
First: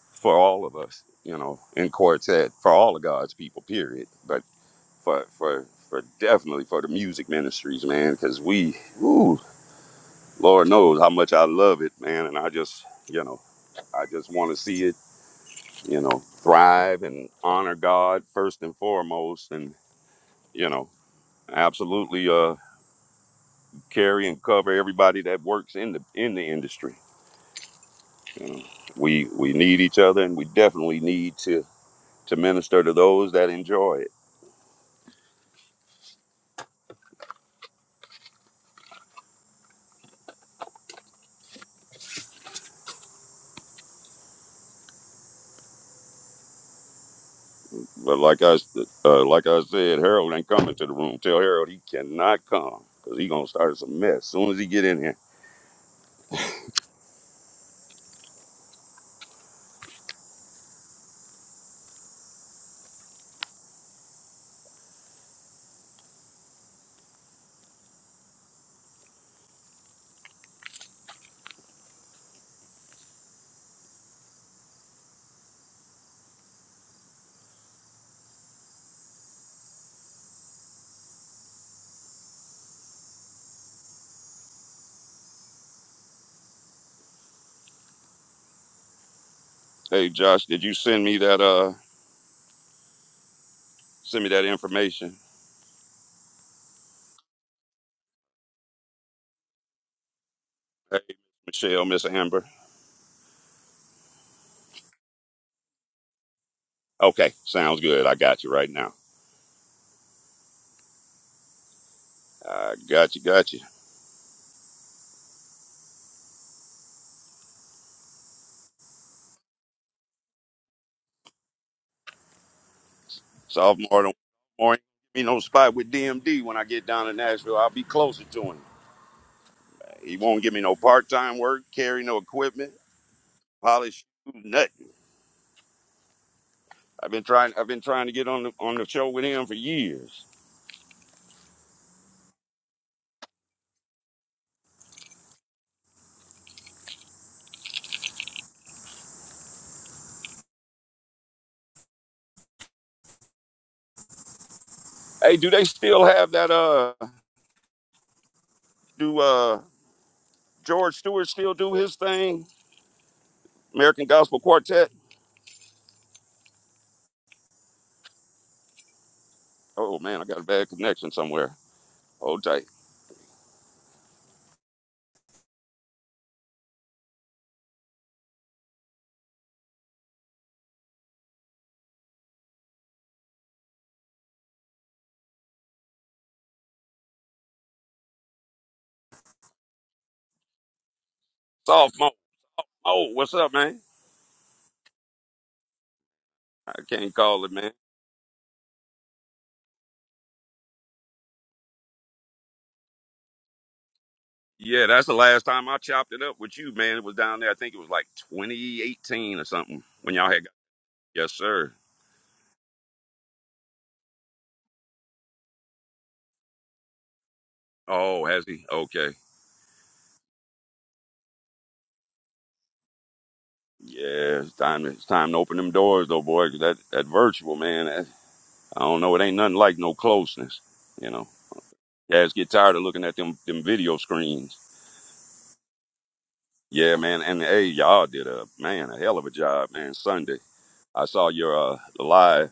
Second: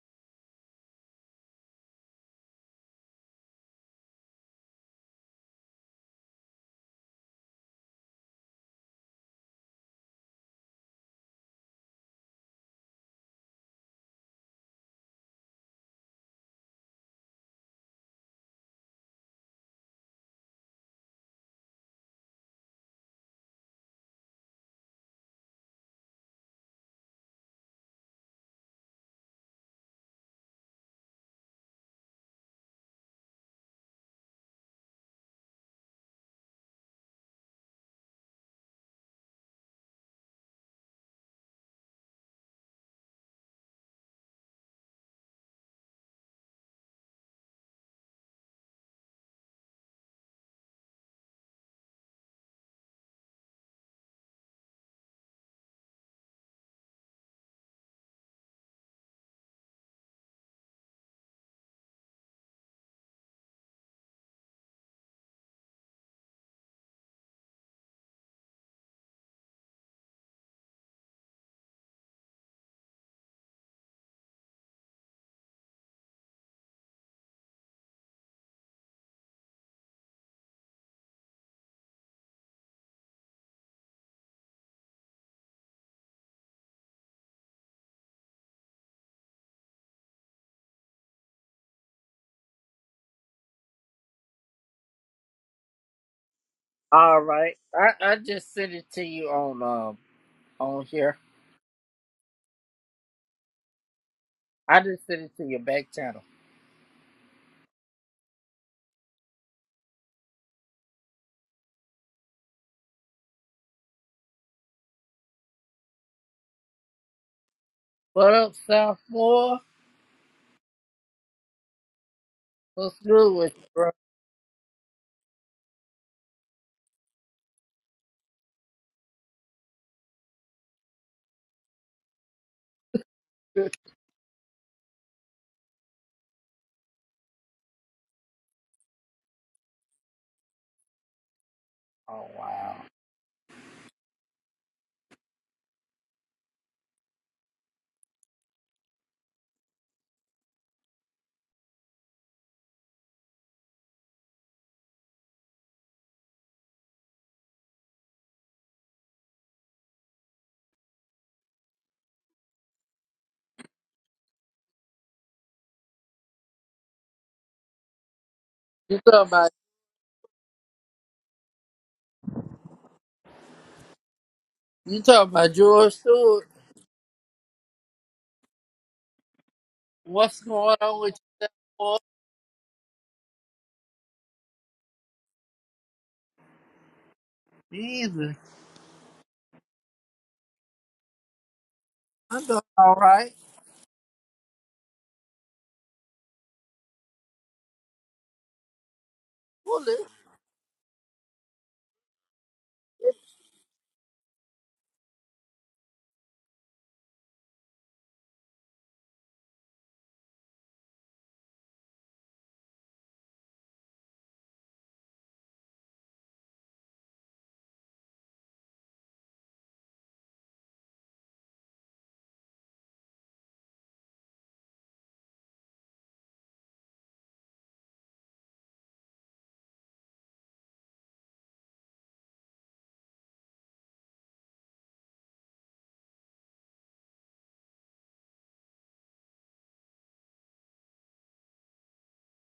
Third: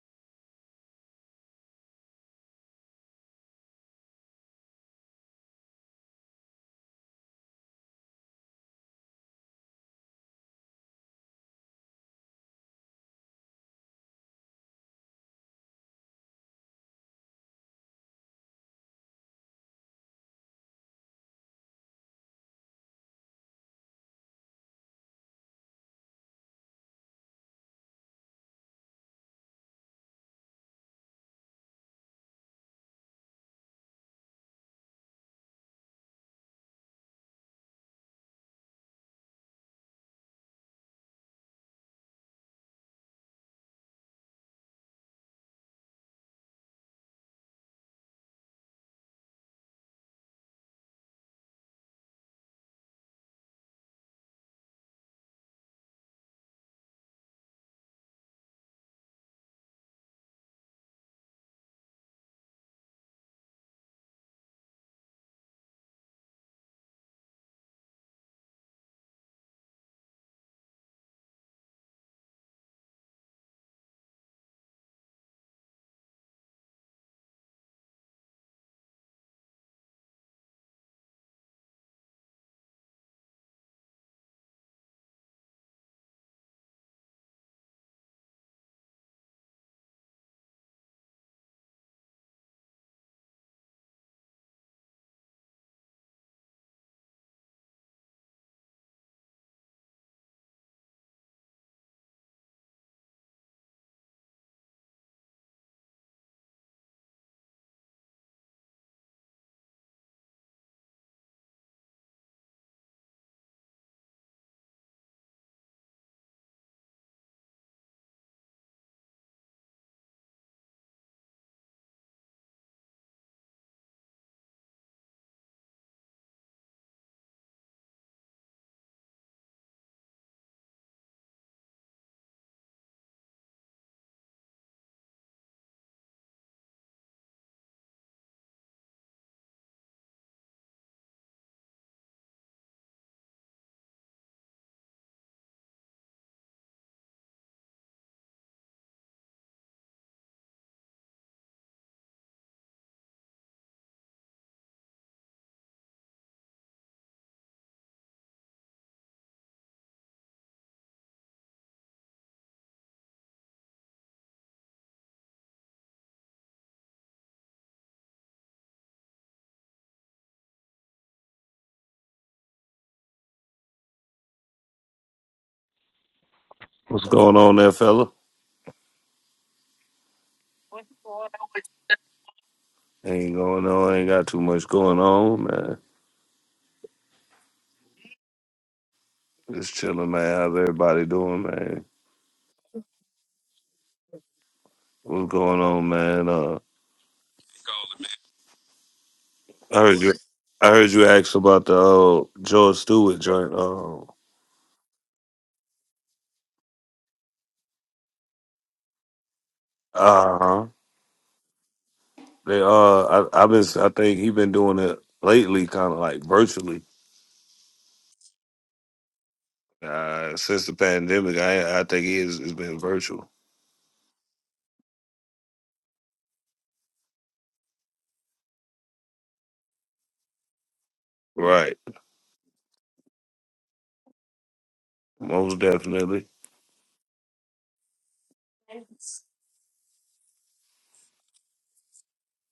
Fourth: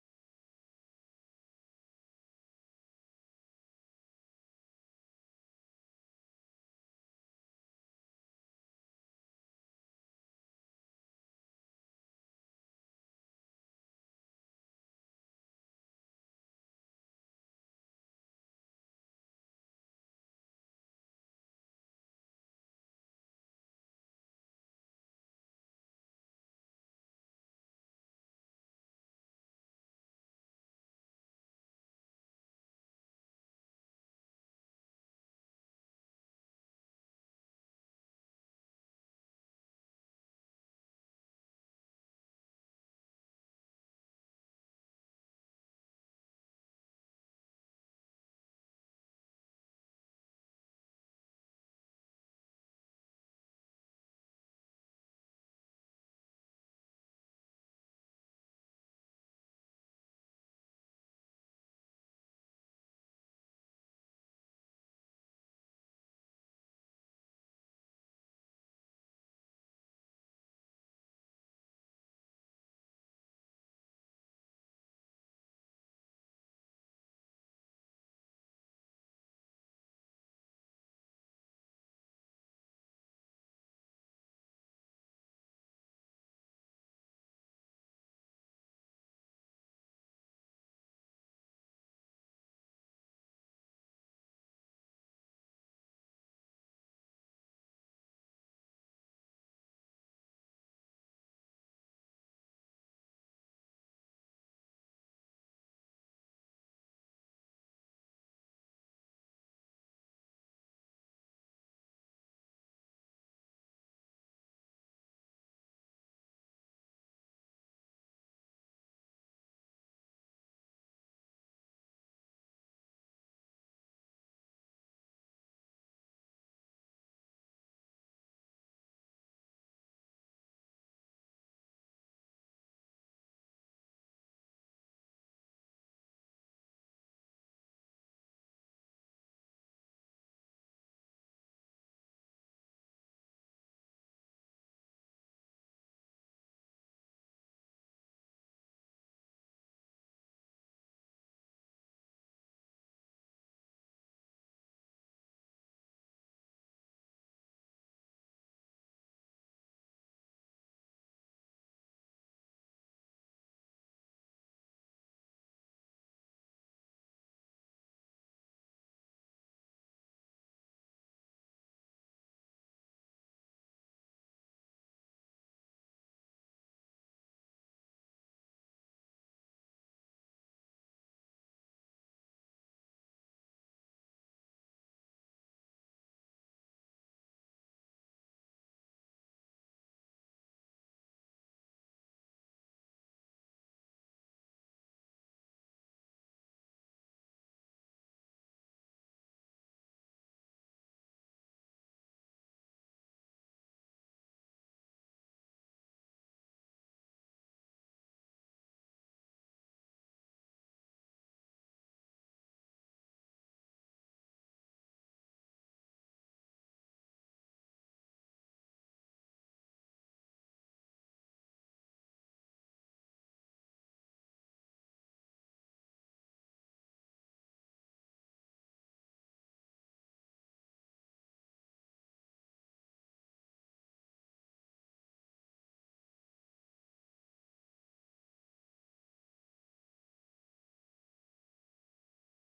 Speaker 1: for all of us, you know, in quartet, for all of God's people, period. But for, for, for definitely for the music ministries, man, because we, ooh, Lord knows how much I love it, man. And I just, you know, I just want to see it, you know, thrive and honor God first and foremost. And, you know, absolutely, uh, carry and cover everybody that works in the, in the industry And we we need each other, and we definitely need to to minister to those that enjoy it. But like I s- uh, like I said, Harold ain't coming to the room. Tell Harold he cannot come because he gonna start some mess as soon as he get in here. Hey Josh, did you send me that uh send me that information?
Speaker 2: All right, I I just sent it to you on. um, on
Speaker 1: Hey
Speaker 2: here.
Speaker 1: Michelle, Miss Amber.
Speaker 2: I just sent it to your back channel.
Speaker 1: Okay, sounds good. I got you right now. I got you, got you.
Speaker 2: What up, South Four? What's good with you, bro?
Speaker 1: Sophomore don't more ain't give me no spot with DMD when I get down to Nashville. I'll be closer to him. He won't give me no part time work, carry no equipment, polish shoes, nothing. I've been trying. I've been trying to get on the on the show with him for years.
Speaker 2: Oh wow.
Speaker 1: Hey, do they still have that? Uh, do uh George Stewart still do his thing? American Gospel Quartet.
Speaker 2: You talking about
Speaker 1: Oh man, I got a bad connection somewhere. Hold tight.
Speaker 2: you talking about George Stewart?
Speaker 4: What's going on there, fella?
Speaker 2: What's going on with you, South Four?
Speaker 4: Ain't going on. Ain't got too much going on, man.
Speaker 2: Jesus,
Speaker 4: Just chilling, man. How's everybody doing, man?
Speaker 1: Sophomore.
Speaker 2: I'm doing all
Speaker 1: Oh,
Speaker 2: right.
Speaker 1: what's up, man?
Speaker 4: What's going on, man? Uh,
Speaker 1: I can't call it, man.
Speaker 4: I
Speaker 2: Cool.
Speaker 4: heard you. I heard you asked about the uh, George Stewart joint. Uh
Speaker 1: Yeah, that's the last time I chopped it up with you, man. It was down there. I think it was like 2018 or something when y'all had.
Speaker 4: huh.
Speaker 1: Yes, sir.
Speaker 4: They uh, I, I've been. I think he been doing it lately, kind of like virtually.
Speaker 1: Oh, has he? Okay.
Speaker 4: Uh, since the pandemic, I I think he is, it's been virtual.
Speaker 1: Yeah, it's time. It's time to open them doors, though, boy. 'cause that that virtual man, that, I don't know. It ain't nothing like no closeness. You know,
Speaker 4: Right.
Speaker 1: guys get tired of looking at them them video screens.
Speaker 4: Most definitely.
Speaker 1: Yeah, man. And hey, y'all did a man a hell of a job, man. Sunday, I saw your uh, live,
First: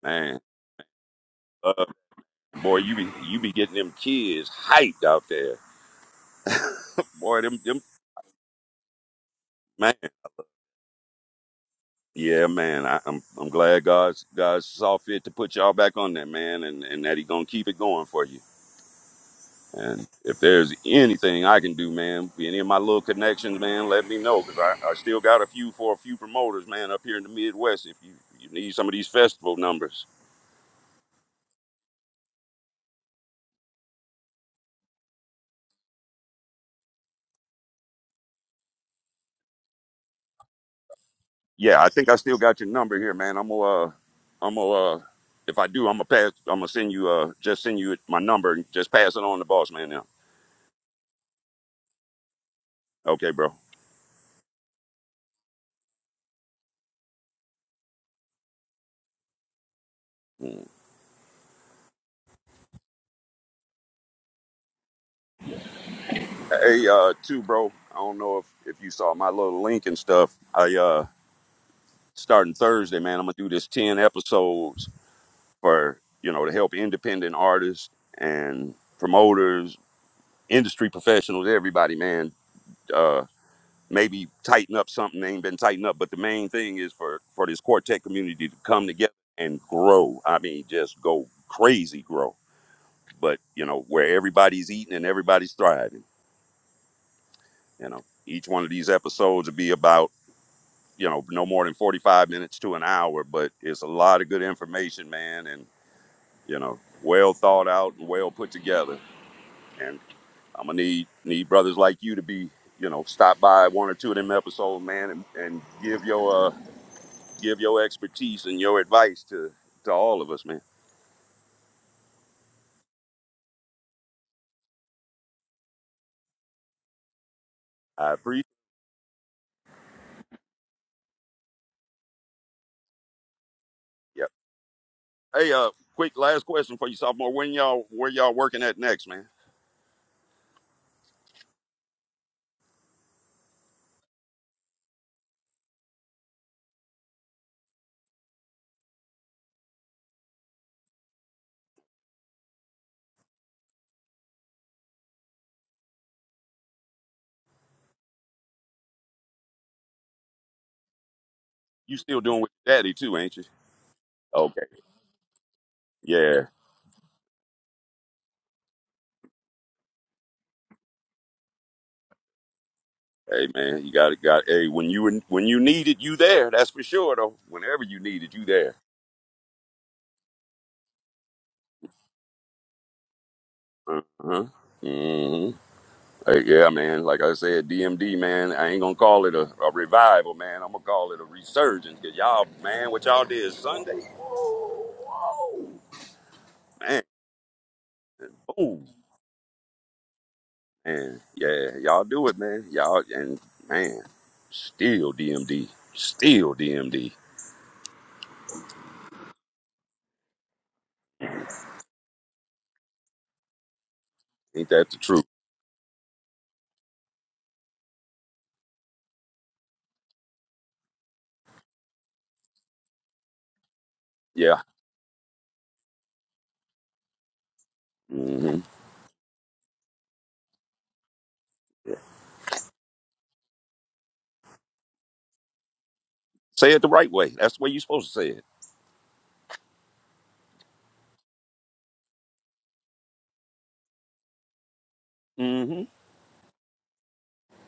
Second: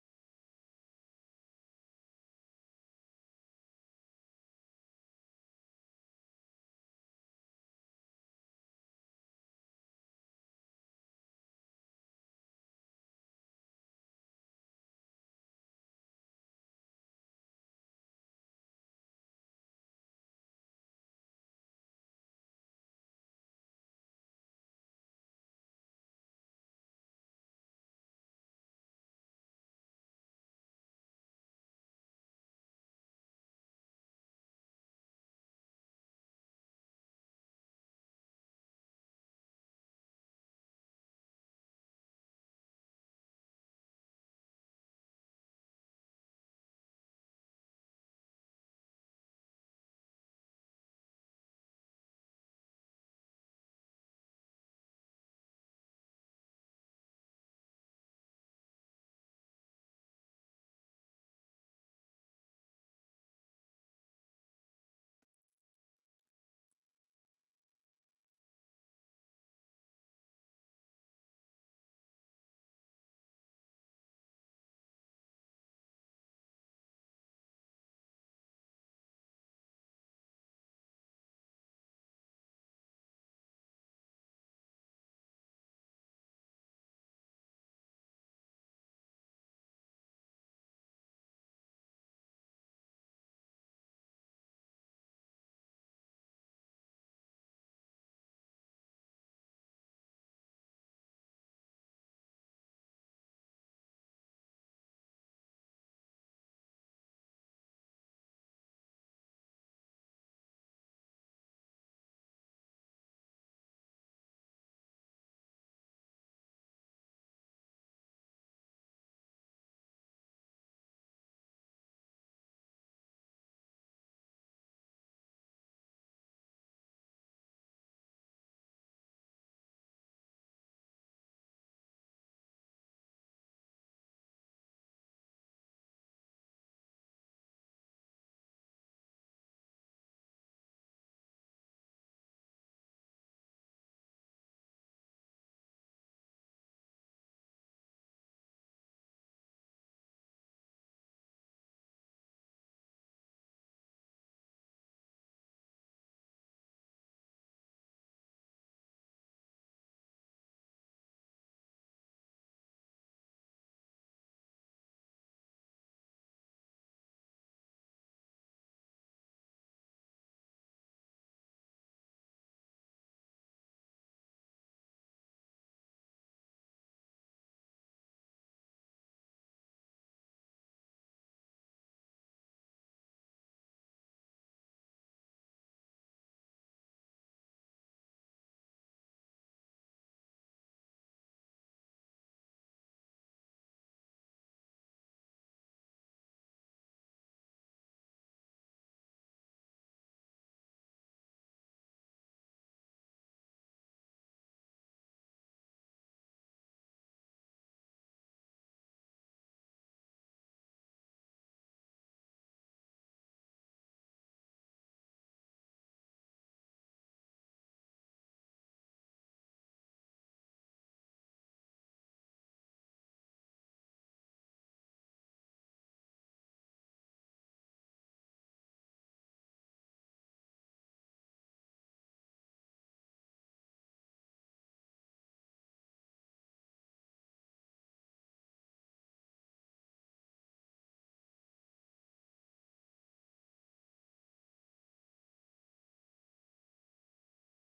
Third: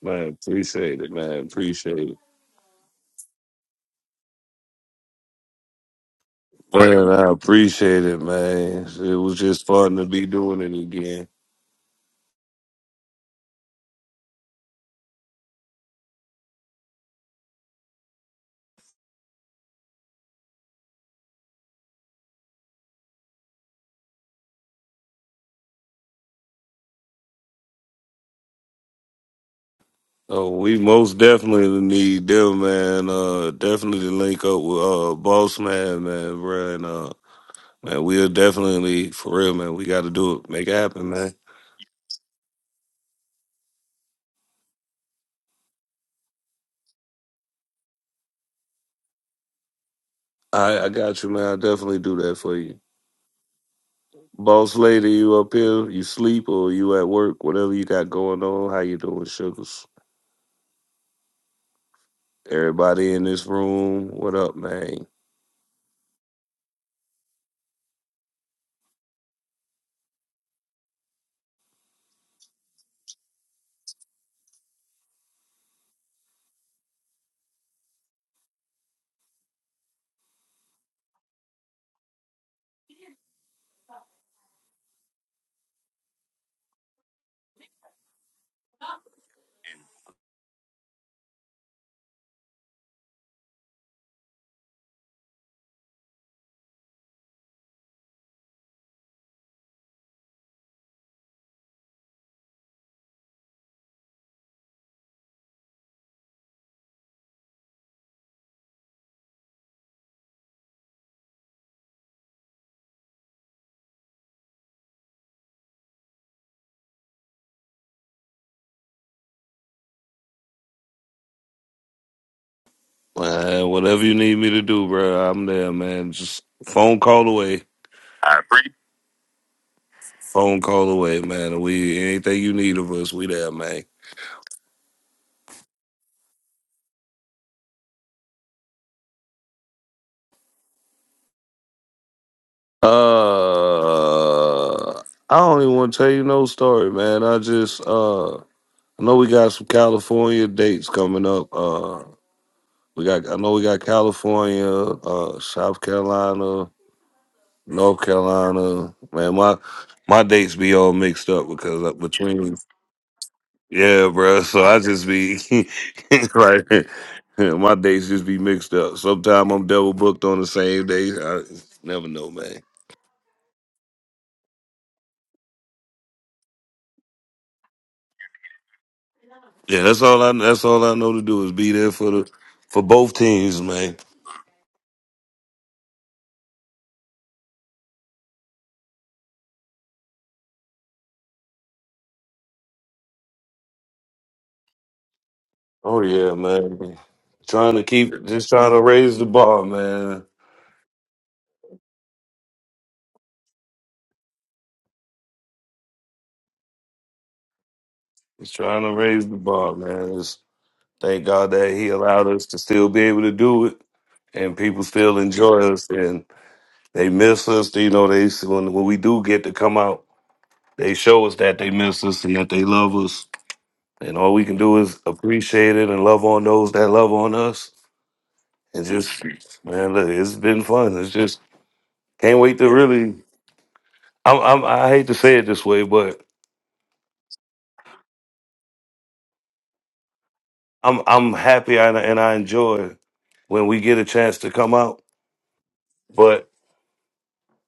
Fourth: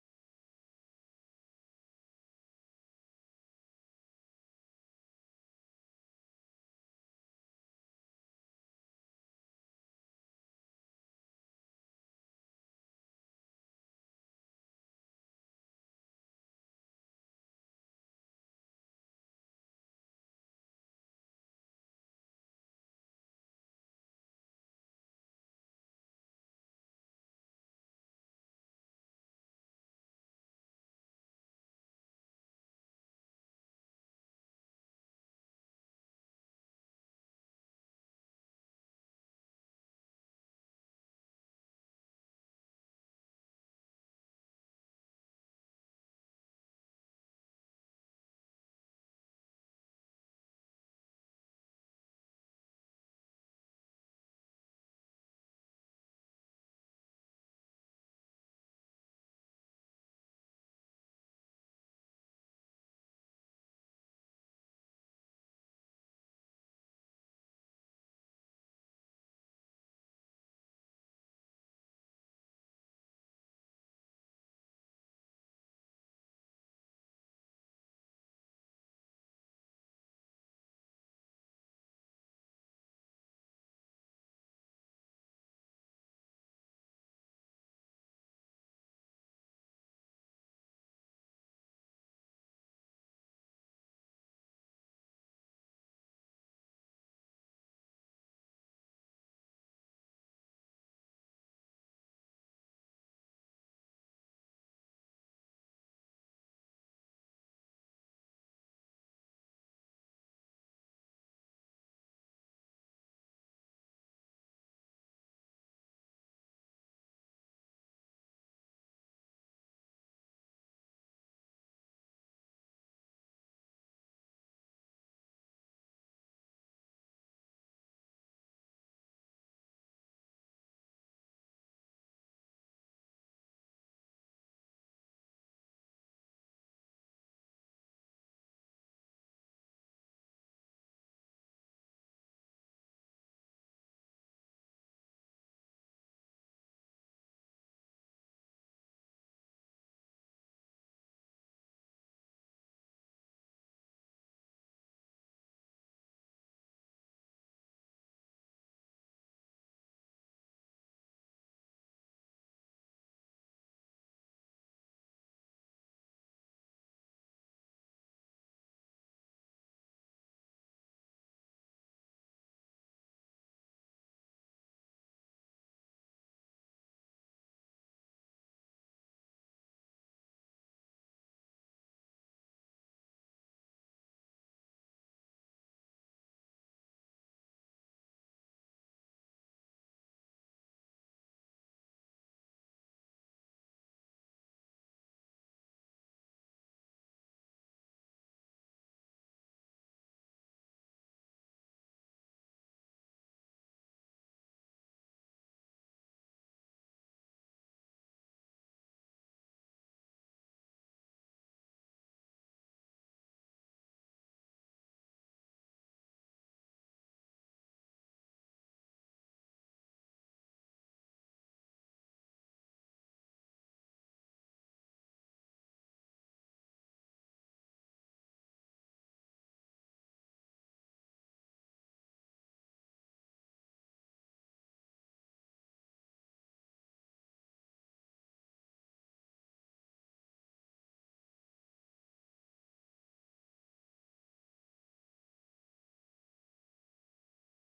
Speaker 4: Man,
Speaker 1: man.
Speaker 4: appreciate it, man.
Speaker 1: Uh,
Speaker 4: Appreciate it.
Speaker 1: boy, you be you be getting them kids hyped out there,
Speaker 4: Man, I
Speaker 1: boy. Them them
Speaker 4: appreciate it, man. It was just
Speaker 1: man.
Speaker 4: fun to be doing it again.
Speaker 1: Yeah, man. I, I'm I'm glad God's God saw fit to put y'all back on that, man, and and that He gonna keep it going for you. And if there's anything I can do, man, any of my little connections, man, let me know because I, I still got a few for a few promoters, man, up here in the Midwest. If you, you need some of these festival numbers,
Speaker 4: Oh, we most definitely need them, man. Uh, definitely link up with uh, Boss Man, man, bro. And uh, man, we'll definitely for real, man. We got to do it, make it happen, man.
Speaker 1: yeah, I think I still got your number here, man. I'm gonna, uh, I'm gonna, uh, if I do, I'm gonna pass. I'm gonna send you, uh, just send you my number and just pass it on to boss man now.
Speaker 4: I I got you, man. I definitely do that for you,
Speaker 1: Okay, bro.
Speaker 4: Boss Lady. You up here? You sleep or you at work? Whatever you got going on, how you doing, sugars?
Speaker 1: Mm.
Speaker 4: Everybody in this room, what up, man?
Speaker 1: Hey, uh, too, bro. I don't know if if you saw my little link and stuff. I uh starting Thursday, man. I'm gonna do this ten episodes for you know to help independent artists and promoters, industry professionals, everybody, man. Uh, maybe tighten up something they ain't been tightened up, but the main thing is for for this quartet community to come together and grow. I mean, just go crazy, grow. But you know where everybody's eating and everybody's thriving. You know, each one of these episodes will be about you know no more than forty five minutes to an hour, but it's a lot of good information, man, and you know well thought out and well put together and. I'm gonna need need brothers like you to be, you know, stop by one or two of them episodes, man, and, and give your uh give your expertise and your advice to to all of us, man.
Speaker 4: Man, whatever you need me to do, bro, I'm there, man. Just phone call away.
Speaker 1: I
Speaker 4: I
Speaker 1: appreciate.
Speaker 4: appreciate. Phone call away, man. We anything you need of us, we there, man.
Speaker 1: Yep. Hey, uh, quick last question for you, sophomore. When y'all where y'all working at next, man?
Speaker 4: Uh, I don't even want to tell you no story, man. I just uh, I know we got some California dates coming up. Uh, we got I know we got California, uh, South Carolina, North Carolina. Man, my my dates be all mixed up because uh,
Speaker 1: You still doing with
Speaker 4: between
Speaker 1: daddy too, ain't you?
Speaker 4: Yeah, bro. So
Speaker 1: Okay.
Speaker 4: I just be
Speaker 1: Yeah.
Speaker 4: like, my days just be mixed up. Sometimes I'm double booked on the same day. I never know, man.
Speaker 1: Hey man, you got it. Got hey when you in- when you needed you there. That's for sure though. Whenever you needed you there.
Speaker 4: Yeah, that's all I. That's all I know to do is be there for the for both teams, man.
Speaker 1: Uh huh. hmm Hey, yeah, man. Like I said, DMD, man. I ain't gonna call it a, a revival, man. I'm gonna call it a resurgence. Cause y'all, man, what y'all did Sunday, whoa, whoa,
Speaker 4: Oh yeah, man.
Speaker 1: man.
Speaker 4: Trying to keep, just trying to
Speaker 1: Oh,
Speaker 4: raise the bar, man.
Speaker 1: man. Yeah, y'all do it, man. Y'all and man, still DMD, still DMD.
Speaker 4: Just trying to raise the bar, man. Just thank God that He allowed us to still be able to do it, and
Speaker 1: Ain't
Speaker 4: people
Speaker 1: that the
Speaker 4: still
Speaker 1: truth?
Speaker 4: enjoy us, and they miss us. You know, they when when we do get to come out. They show us that they miss us and that they love us. And all we can
Speaker 1: Yeah.
Speaker 4: do is appreciate it and love on those that love on us.
Speaker 1: hmm
Speaker 4: And just, man, look, it's been fun. It's just, can't wait to really, I'm, I'm, I hate to say it this way, but
Speaker 1: Say it the right way. That's the way you supposed to say it.
Speaker 4: I'm, I'm happy and, and I enjoy when we get a chance to come out.
Speaker 1: hmm
Speaker 4: But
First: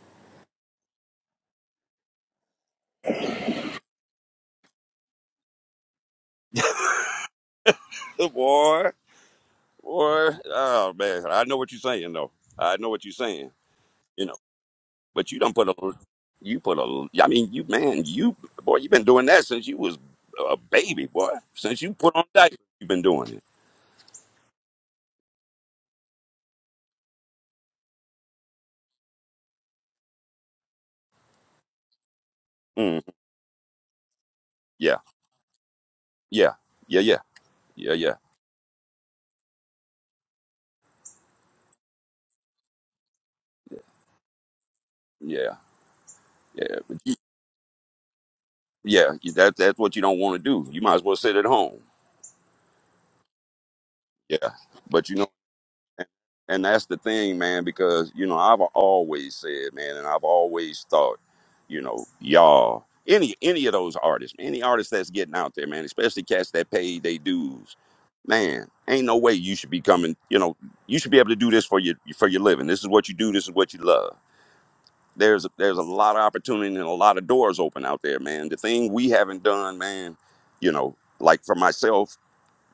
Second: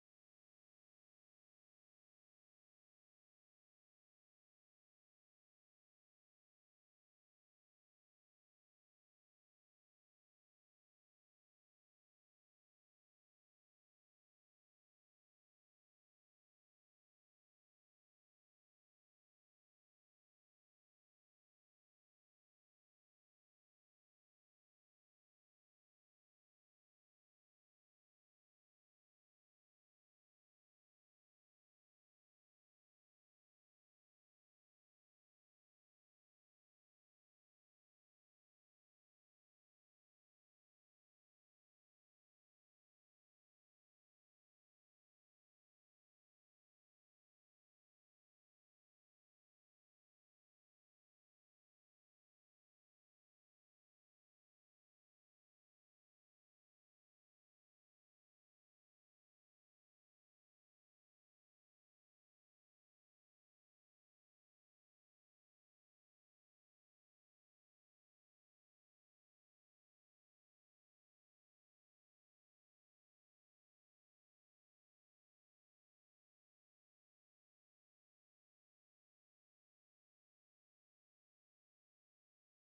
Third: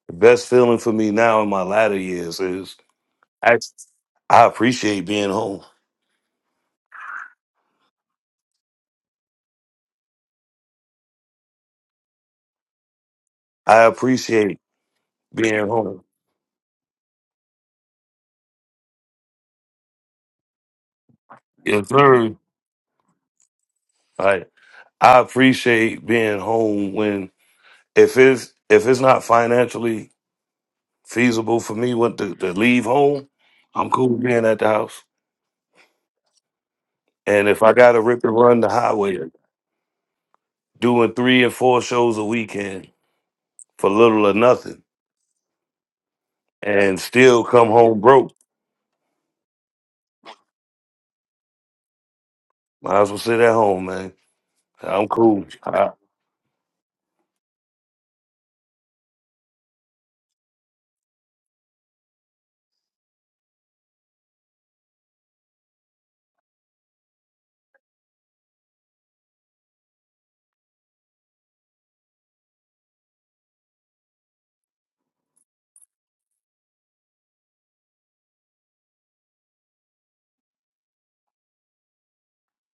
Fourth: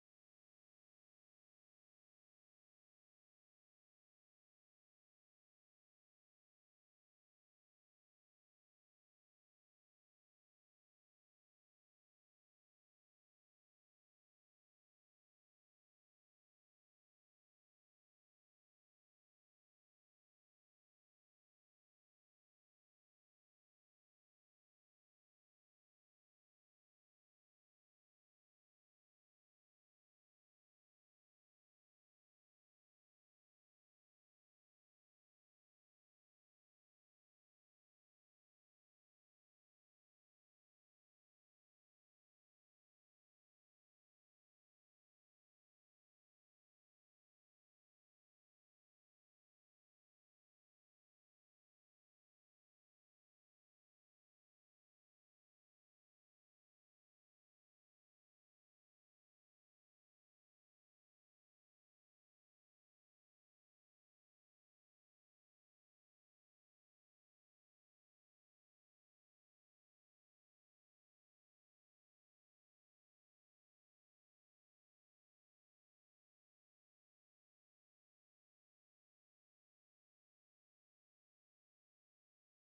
Speaker 4: the best feeling for me now in my latter years is I, I appreciate being home.
Speaker 1: Good boy, boy. Oh man, I know what you're saying though. I know what you're saying.
Speaker 4: I appreciate
Speaker 1: But you don't
Speaker 4: being
Speaker 1: put a
Speaker 4: home.
Speaker 1: you put a I mean you man you boy you've been doing that since you was a baby boy since
Speaker 4: Yes,
Speaker 1: you put on
Speaker 4: sir.
Speaker 1: diapers you've been doing it.
Speaker 4: Like, I appreciate being home when if it's if it's not financially feasible for me what to, to leave
Speaker 1: Mm,
Speaker 4: home, I'm cool being at the
Speaker 1: yeah
Speaker 4: house.
Speaker 1: yeah yeah yeah
Speaker 4: And if I
Speaker 1: yeah
Speaker 4: gotta
Speaker 1: yeah
Speaker 4: rip and run the highway, doing three and four shows a weekend for little or nothing,
Speaker 1: yeah yeah but
Speaker 4: and
Speaker 1: you,
Speaker 4: still come home broke,
Speaker 1: yeah you- that that's what you don't want to do. You might as well sit at home.
Speaker 4: might as well sit at home, man.
Speaker 1: Yeah,
Speaker 4: I'm
Speaker 1: but you know.
Speaker 4: cool. I,
Speaker 1: And and that's the thing, man, because, you know, I've always said, man, and I've always thought, you know, y'all, any any of those artists, any artist that's getting out there, man, especially cats that pay their dues, man, ain't no way you should be coming, you know, you should be able to do this for your for your living. This is what you do, this is what you love. There's there's a lot of opportunity and a lot of doors open out there, man. The thing we haven't done, man, you know, like for myself,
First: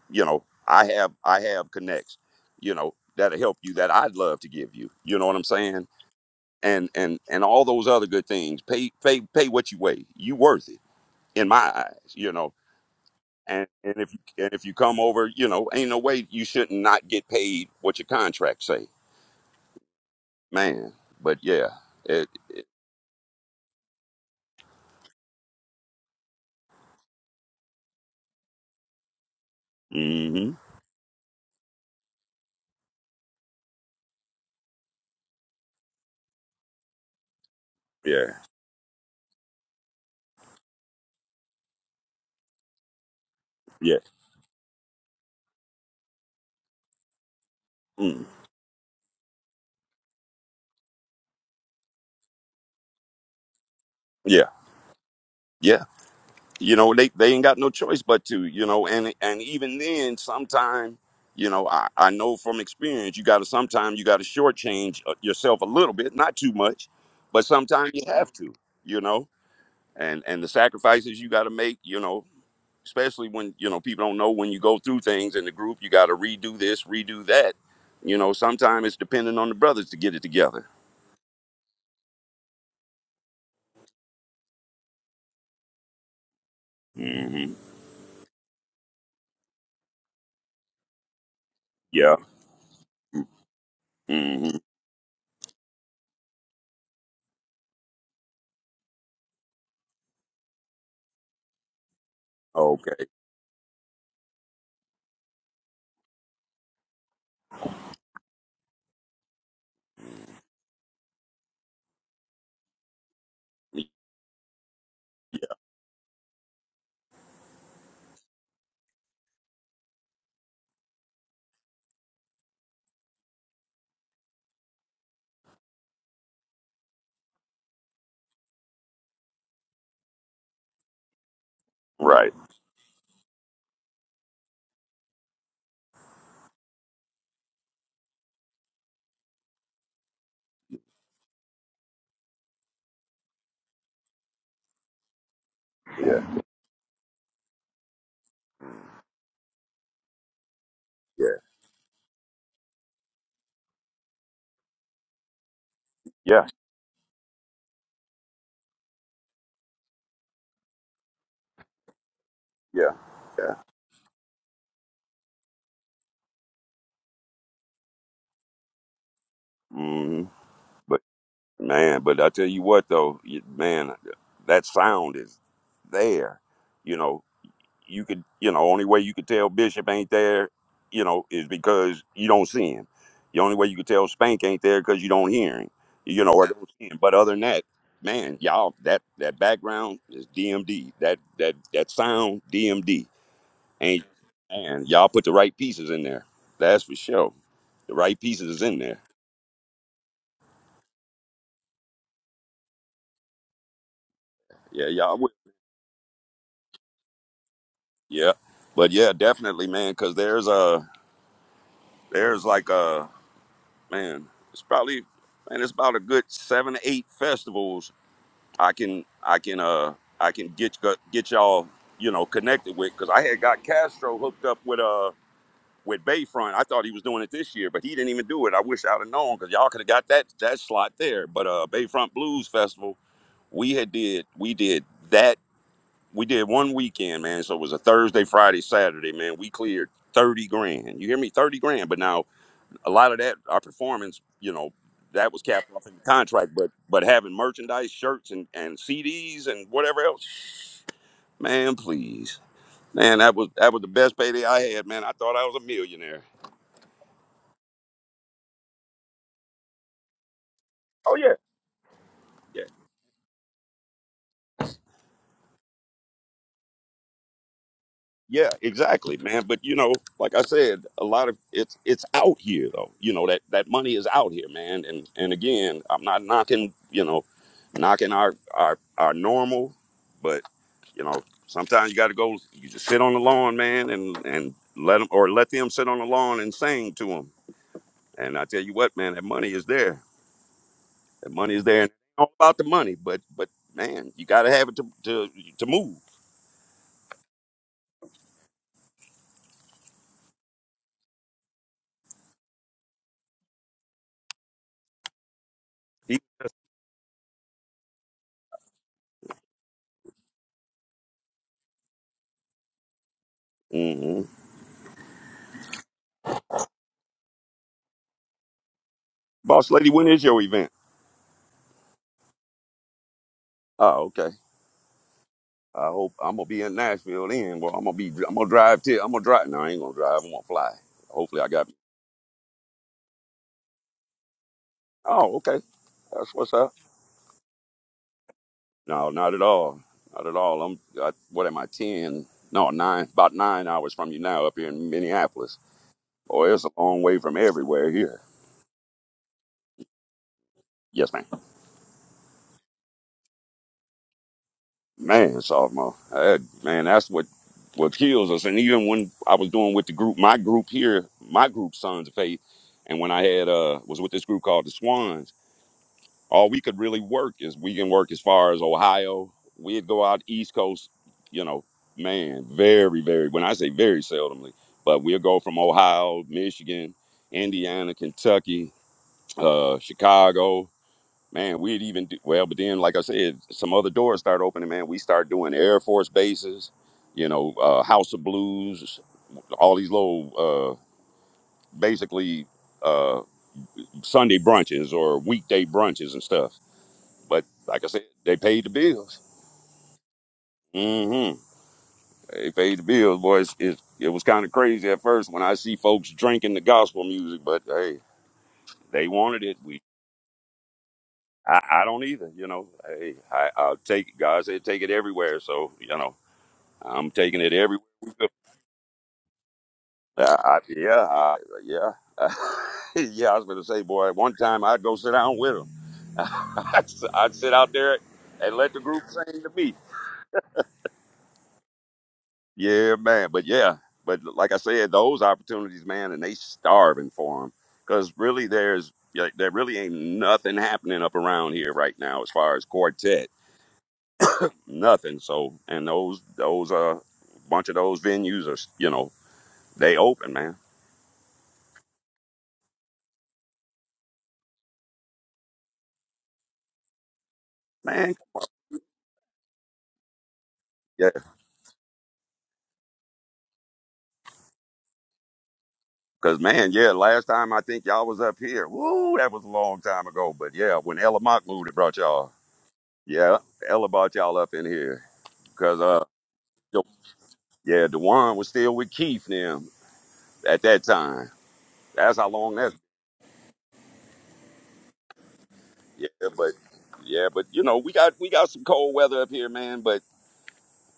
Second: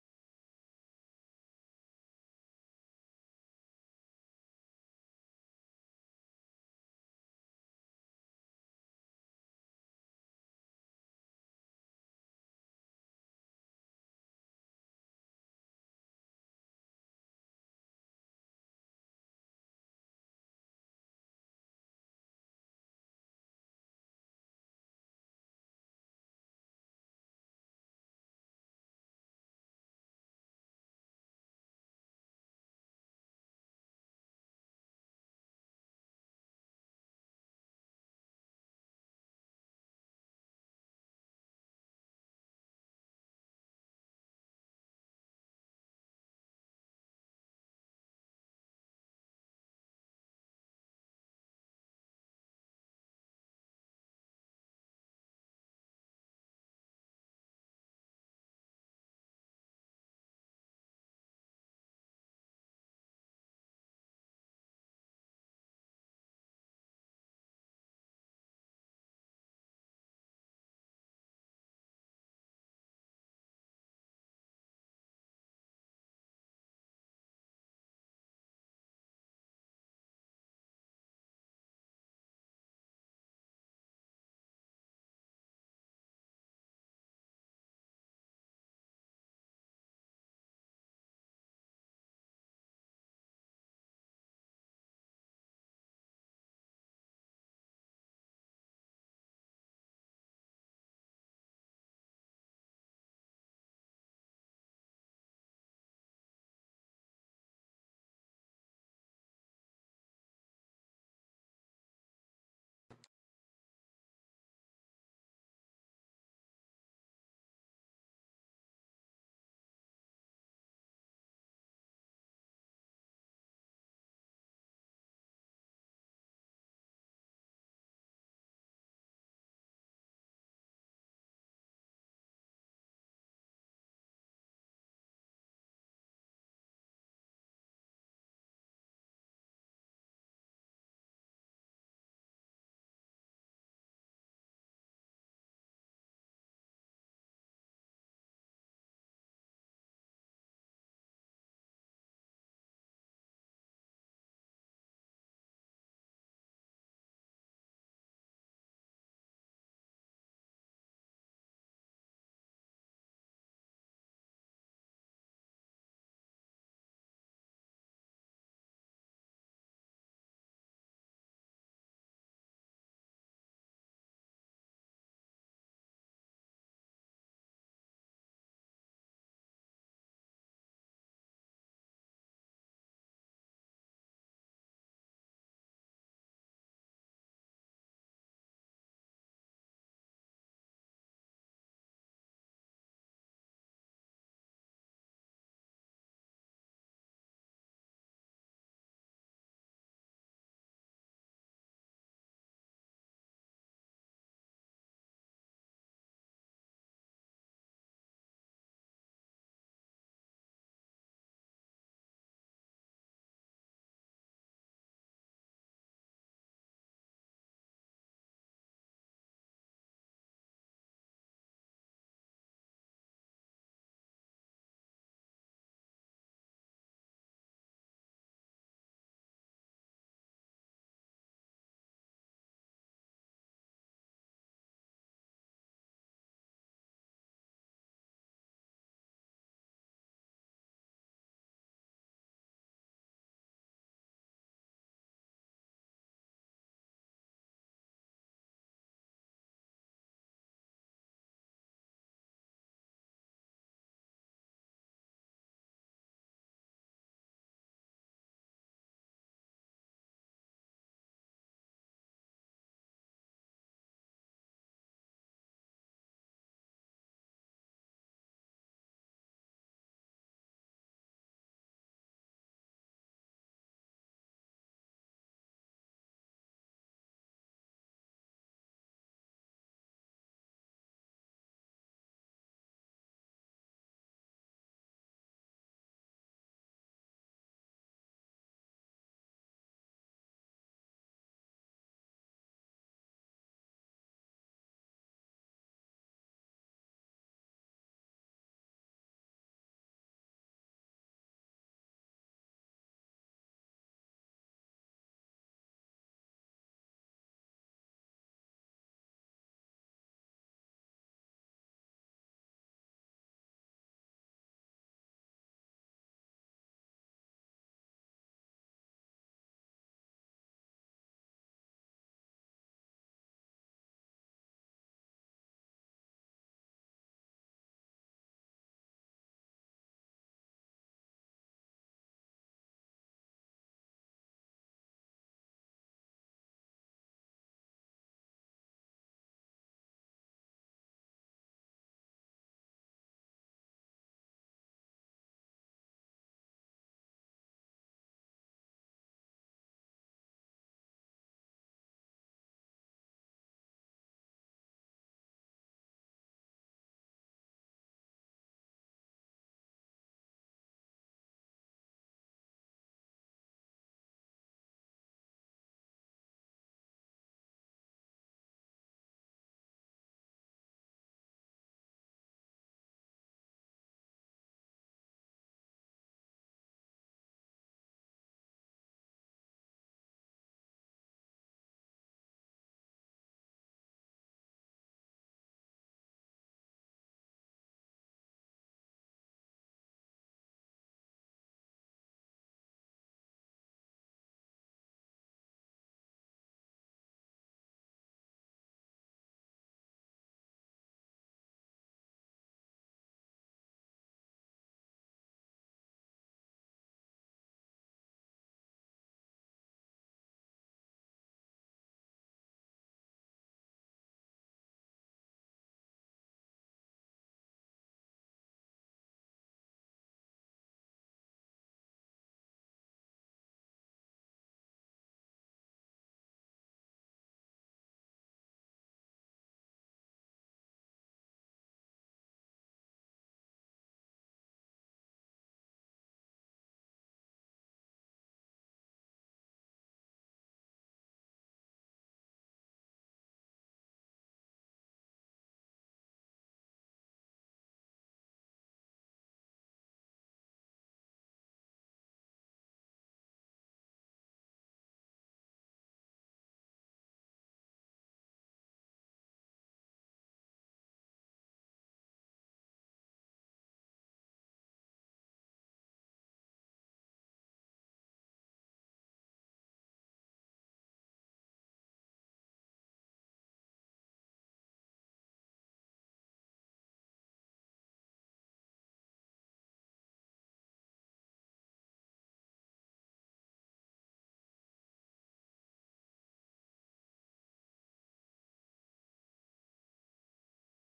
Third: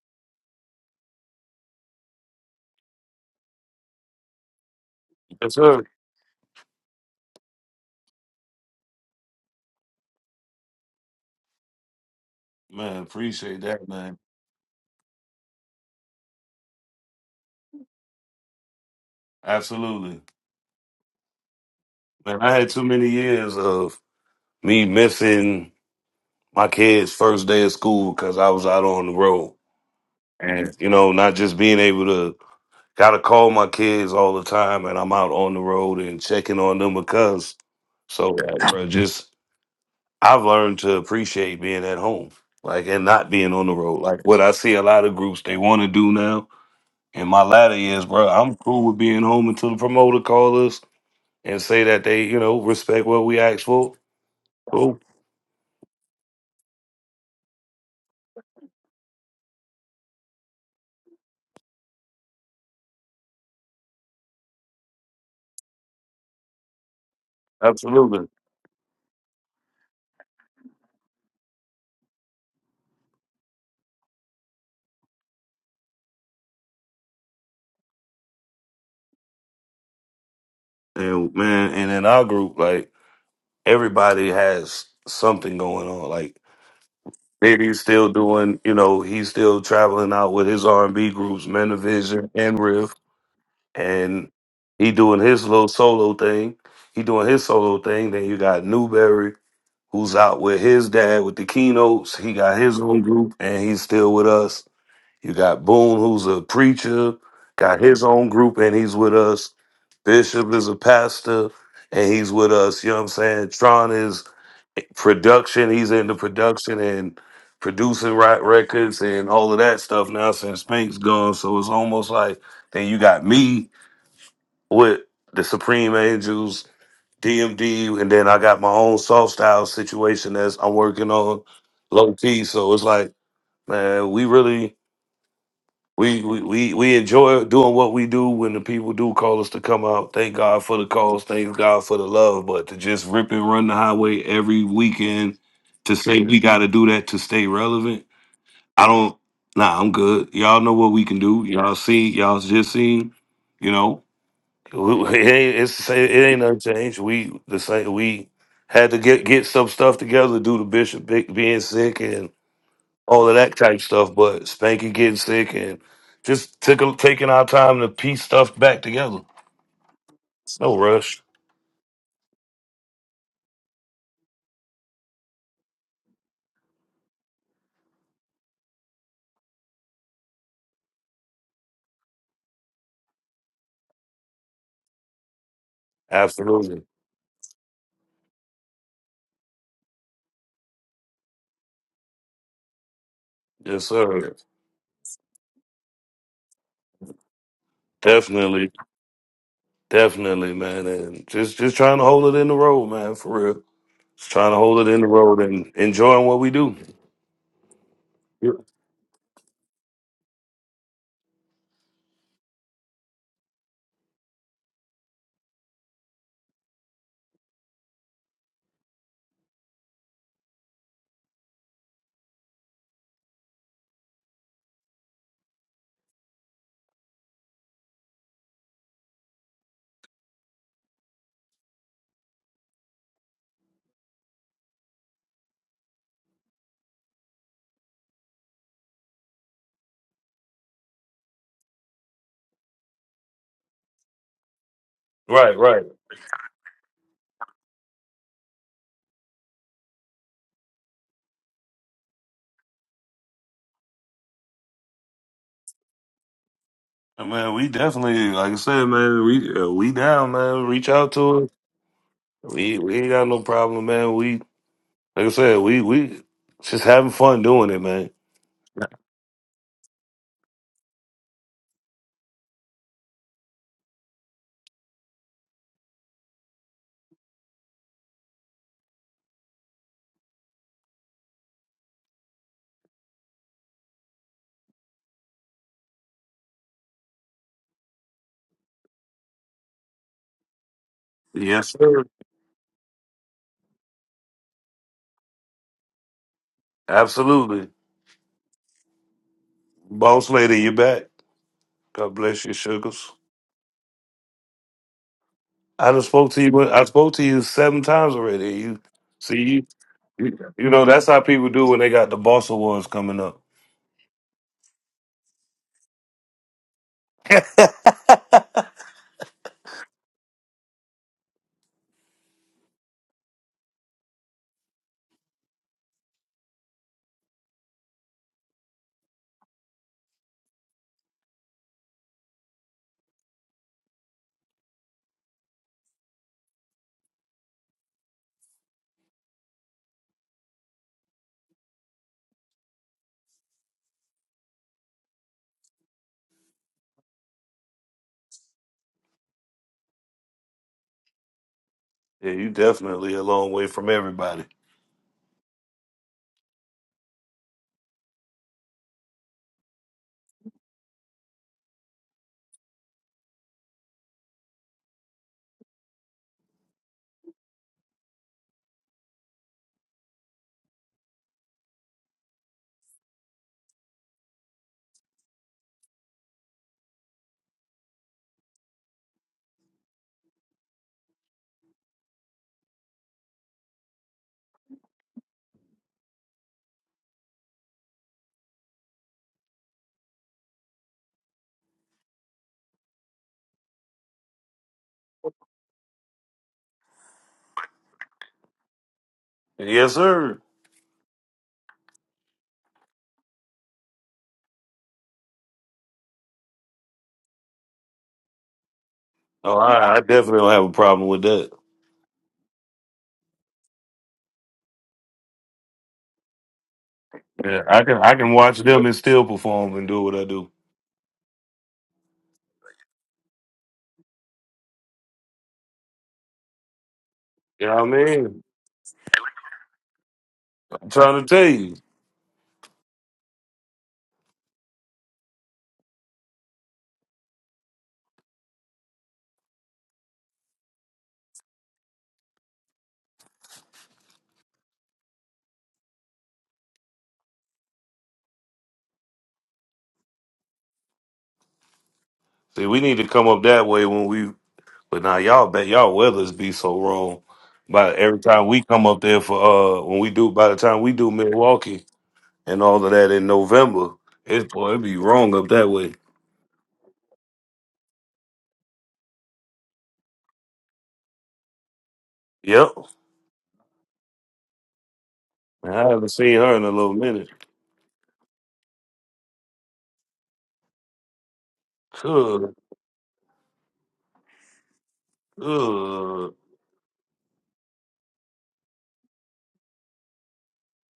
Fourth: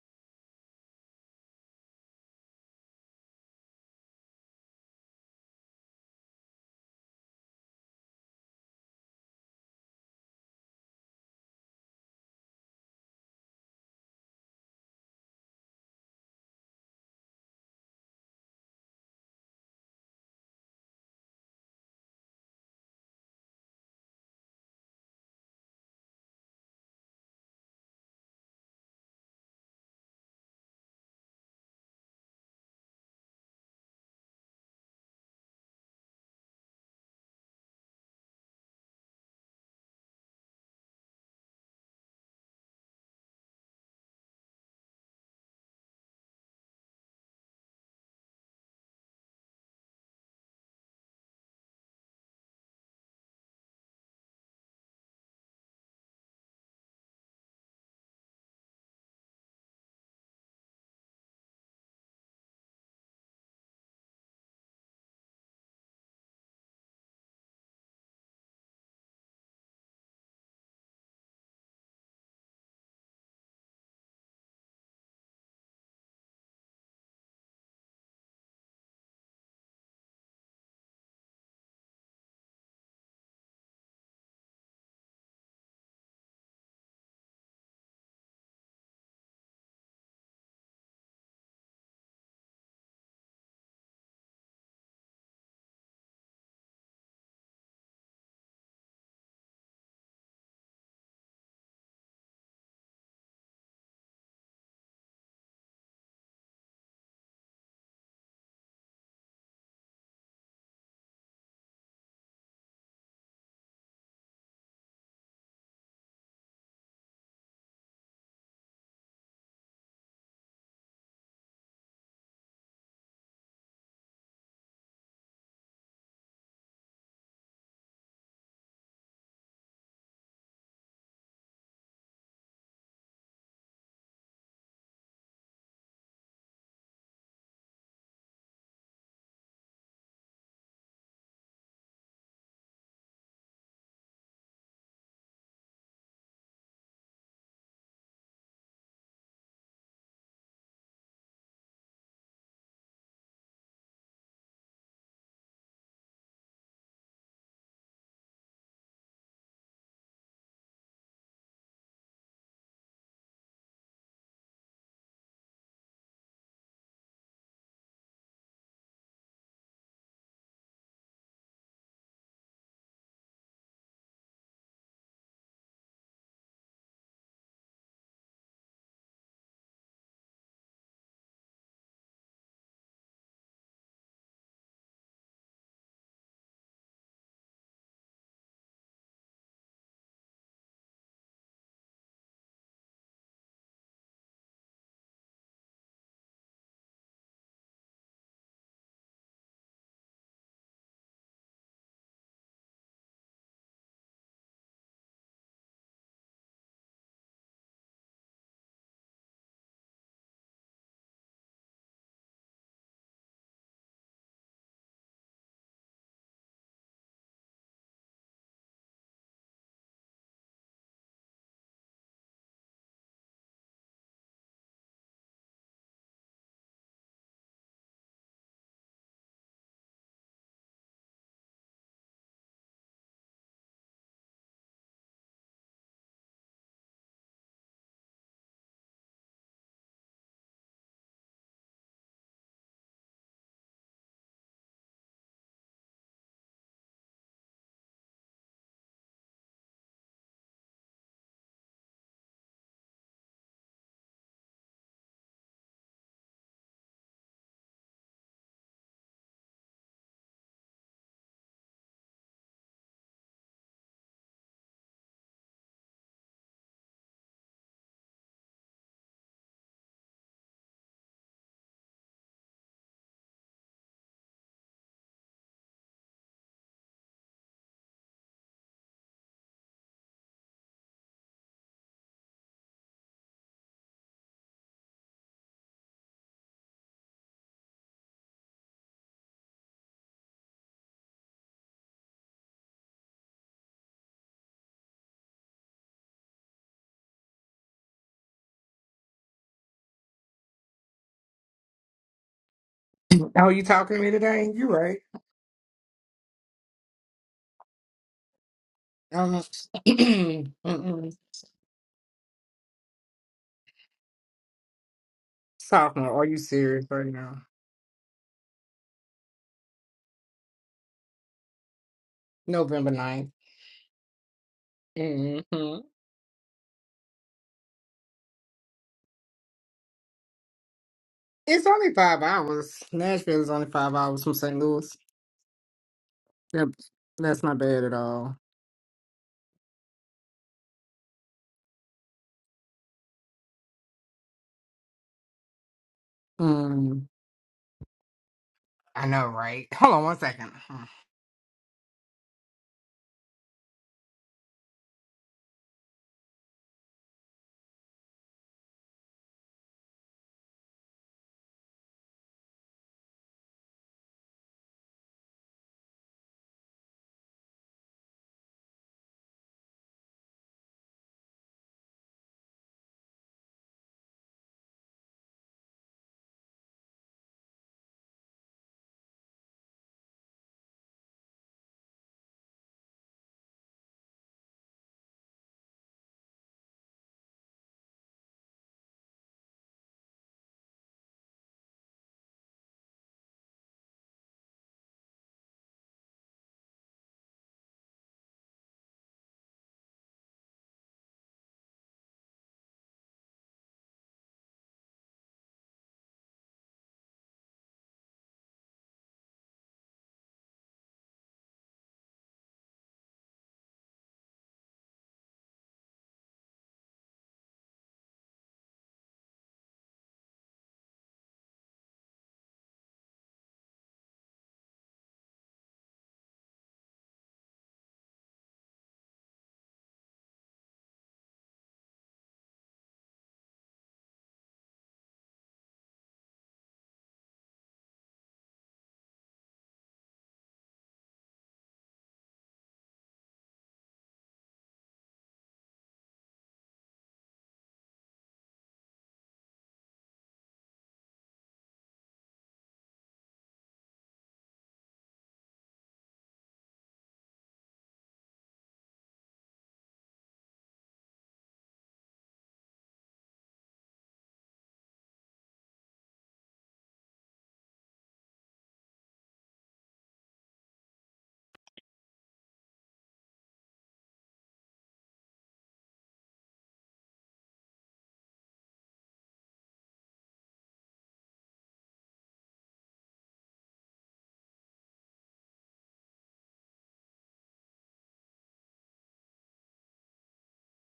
Speaker 1: you know i have i have connects you know that'll help you that i'd love to give you you know what i'm
Speaker 4: yes, sir.
Speaker 1: saying and and and all those other good things pay pay pay what you weigh you worth it in my eyes you know
Speaker 4: Man, appreciate
Speaker 1: and
Speaker 4: that,
Speaker 1: and if
Speaker 4: man.
Speaker 1: you and if you come over you know ain't no way you shouldn't not get paid what your contract say
Speaker 4: Absolutely,
Speaker 1: man but yeah it,
Speaker 4: man. I
Speaker 1: it
Speaker 4: had too many years of me missing my kids' first day of school because I was out on the road
Speaker 1: hmm
Speaker 4: and you know not just being able to Gotta call my kids all the time, and I'm out on the road and checking on them because.
Speaker 1: yeah
Speaker 4: So, like, bro, just I've learned to appreciate being at home, like, and not being on the
Speaker 1: yeah
Speaker 4: road. Like, what I see a lot of groups they want to do now. In my latter years,
Speaker 1: mm,
Speaker 4: bro, I'm cool with being home until the promoter calls us and say that they, you know, respect what we asked for.
Speaker 1: yeah
Speaker 4: Cool,
Speaker 1: yeah you know they, they ain't got no choice but to you know and and even then sometime you know i, I know from experience you gotta sometime you gotta shortchange uh, yourself a little bit not too much but sometimes you
Speaker 4: absolutely.
Speaker 1: have to you know and and the sacrifices you gotta make you know especially when you know people don't know when you go through things in the group you gotta redo this redo that you know sometimes it's dependent on the brothers to get it together
Speaker 4: And man, and in our group, like, everybody has something going on. Like.
Speaker 1: hmm
Speaker 4: Diddy's still doing, you know, he's still traveling out with his R and B groups, Men of
Speaker 1: yeah
Speaker 4: Vision and Riff, and
Speaker 1: hmm
Speaker 4: he doing his little solo thing. He doing his solo thing. Then you got Newberry, who's out with his dad with the keynotes. He got his
Speaker 1: okay
Speaker 4: own group, and he's still with us. You got Boone, who's a preacher, got his own group, and he's with us.
Speaker 1: Mm-hmm.
Speaker 4: Bishop is a pastor, and he's with us. You know what I'm saying? Tron is
Speaker 1: yeah
Speaker 4: production. He's into production and producing right records and all of that stuff now since Pink's gone. So it's almost like then you got me with the Supreme Angels, DMD, and then I got my own soft style situation that's I'm working on low
Speaker 1: right
Speaker 4: key. So it's like, man, we really we, we we we enjoy doing what we do when the people do call us to come out. Thank God for the calls. Thank God for the love. But to just rip and run the highway every weekend to say
Speaker 1: yeah
Speaker 4: we got to do that to stay relevant, I don't. Nah, I'm good. Y'all know what we can
Speaker 1: yeah
Speaker 4: do. Y'all see. Y'all just seen. You know, it ain't it's the same- it ain't
Speaker 1: Yeah.
Speaker 4: nothing changed. We the same. We had to get get some stuff together. Do the bishop be- being sick
Speaker 1: Yeah,
Speaker 4: all of
Speaker 1: yeah.
Speaker 4: that type stuff. But Spanky getting sick and just took a, taking our time to piece stuff back together.
Speaker 1: hmm
Speaker 4: It's No
Speaker 1: But
Speaker 4: rush.
Speaker 1: man, but I tell you what though, you- man, uh, that sound is there. You know, you could, you know, only way you could tell Bishop ain't there, you know, is because you don't see him. The only way you could tell Spank ain't there because you don't hear him, you know, or don't
Speaker 4: Absolutely.
Speaker 1: see him. But other than that, man, y'all, that that background is DMD. That that that sound DMD
Speaker 4: Yes,
Speaker 1: ain't,
Speaker 4: sir.
Speaker 1: and y'all put the right pieces in there. That's for sure. The right pieces is
Speaker 4: Definitely.
Speaker 1: in there.
Speaker 4: Definitely, man. And just just trying to hold it in the road, man, for real. Just trying to
Speaker 1: Yeah,
Speaker 4: hold it in the
Speaker 1: y'all.
Speaker 4: road and enjoying what we do.
Speaker 1: Yeah,
Speaker 4: Yeah.
Speaker 1: but yeah, definitely, man. Because there's a there's like a man. It's probably man. It's about a good seven, eight festivals. I can I can uh I can get get y'all you know connected with because I had got Castro hooked up with uh with Bayfront. I thought he was doing it this year, but he didn't even do it. I wish I'd have known because y'all could have got that that slot there. But uh Bayfront Blues Festival, we had did we did that we did one weekend, man. So it was a Thursday, Friday, Saturday, man. We cleared 30 grand. You hear me? 30 grand. But now a lot of that, our performance, you know, that was
Speaker 4: Right,
Speaker 1: capped
Speaker 4: right.
Speaker 1: off in the contract, but but having merchandise, shirts and, and CDs and whatever else, man, please. Man, that was that was the best payday I had, man. I thought I was a millionaire.
Speaker 4: Man, we definitely, like I said, man, we uh, we down, man. Reach out
Speaker 1: Oh yeah,
Speaker 4: to us.
Speaker 1: yeah.
Speaker 4: We we ain't got no problem, man. We like I said, we we just having fun doing it, man.
Speaker 1: Yeah, exactly, man. But you know, like I said, a lot of it's it's out here though. You know that that money is out here, man. And and again, I'm not knocking, you know, knocking our our our normal, but you know, sometimes you got to go. You just sit on the lawn, man, and and let them or let them sit on the lawn and sing to them. And I tell you what, man, that money is there. That money is
Speaker 4: Yes,
Speaker 1: there. And
Speaker 4: sir.
Speaker 1: it's all about the money, but but man, you got to have it to to to move.
Speaker 4: Absolutely. Boss lady, you back. God bless you, sugars.
Speaker 3: oh, you talking to me today? You right?
Speaker 4: I just spoke to you I spoke to you seven times already. You see
Speaker 3: Um,
Speaker 4: you you you know, that's
Speaker 3: mm-mm.
Speaker 4: how people do when they got the boss awards coming up.
Speaker 1: hmm
Speaker 3: sophomore, are you serious right now?
Speaker 1: Boss lady, when is your event?
Speaker 3: November ninth.
Speaker 1: Oh, okay.
Speaker 3: hmm
Speaker 1: I hope I'm gonna be in Nashville then. Well, I'm gonna be. I'm gonna drive till. I'm gonna drive. No, I ain't gonna drive. I'm gonna fly. Hopefully, I
Speaker 3: It's
Speaker 1: got.
Speaker 3: only five hours. Nashville is only five hours from St. Louis.
Speaker 1: Oh, okay. That's what's
Speaker 3: Yep,
Speaker 1: up.
Speaker 3: that's not bad at all.
Speaker 1: No, not at all. Not at all. I'm. I, what am I? Ten? No, nine. About nine hours from you now, up here in Minneapolis. Boy, it's a long
Speaker 3: Mm.
Speaker 1: way from everywhere here.
Speaker 3: I know, right? Hold on one second.
Speaker 1: Yes, ma'am.
Speaker 4: Yeah, you definitely a long way from everybody.
Speaker 1: Man, sophomore. That, man, that's what what kills us. And even when I was doing with the group, my group here, my group, Sons of Faith, and when I had uh was with this group called the Swans all we could really work is we can work as far as Ohio. We'd go out East Coast, you know, man, very, very, when I say very seldomly, but we'll go from Ohio, Michigan, Indiana, Kentucky, uh, Chicago. Man, we'd even do well, but then, like I said, some other doors start opening, man. We start doing Air Force bases, you know, uh, House of Blues, all these little, uh, basically, uh, Sunday brunches or weekday brunches and stuff but like I said, they paid the bills.
Speaker 4: Yes, sir.
Speaker 1: hmm They paid the bills, boys. It, it, was kind of crazy at first when I see folks drinking the gospel music, but hey, they wanted
Speaker 4: Oh,
Speaker 1: it. We,
Speaker 4: I, I definitely don't have a problem with that.
Speaker 1: I, I don't either. You know, hey, I, I'll take it. God said take it everywhere, so you know, I'm taking it
Speaker 4: Yeah, I
Speaker 1: everywhere.
Speaker 4: can
Speaker 1: we
Speaker 4: I
Speaker 1: go.
Speaker 4: can watch them and still perform and do what I
Speaker 1: I,
Speaker 4: do.
Speaker 1: I, yeah, I, yeah. yeah, I was gonna say, boy. at One time, I'd go sit down with them. I'd s- I'd sit
Speaker 4: You
Speaker 1: out
Speaker 4: know what I
Speaker 1: there
Speaker 4: mean?
Speaker 1: and let the group sing to me.
Speaker 4: I'm trying to tell you.
Speaker 1: Yeah, man. But yeah, but like I said, those opportunities, man, and they starving for them because really, there's like, there really ain't nothing happening up around here right now as far as quartet, nothing. So, and those those uh bunch of those venues are you know they open, man,
Speaker 4: See, we need to come up that way when we But now y'all bet y'all weathers be so wrong. By
Speaker 1: man.
Speaker 4: every time we come up there for uh when we do by the time we
Speaker 1: Yeah,
Speaker 4: do Milwaukee and all of that in November, it's boy it be wrong up that way.
Speaker 1: cause man, yeah. Last time I think y'all was up here. Woo, that was a long time ago. But yeah, when Ella Mock moved, it brought y'all.
Speaker 4: Yep.
Speaker 1: Yeah, Ella brought y'all up in here.
Speaker 4: I
Speaker 1: Cause uh,
Speaker 4: haven't seen her in a
Speaker 1: the-
Speaker 4: little minute.
Speaker 1: yeah, Dewan was still with Keith now. at that time. That's how
Speaker 4: Good,
Speaker 1: long that's been. yeah,
Speaker 4: good.
Speaker 1: but yeah, but you know, we got we got some cold weather up here, man, but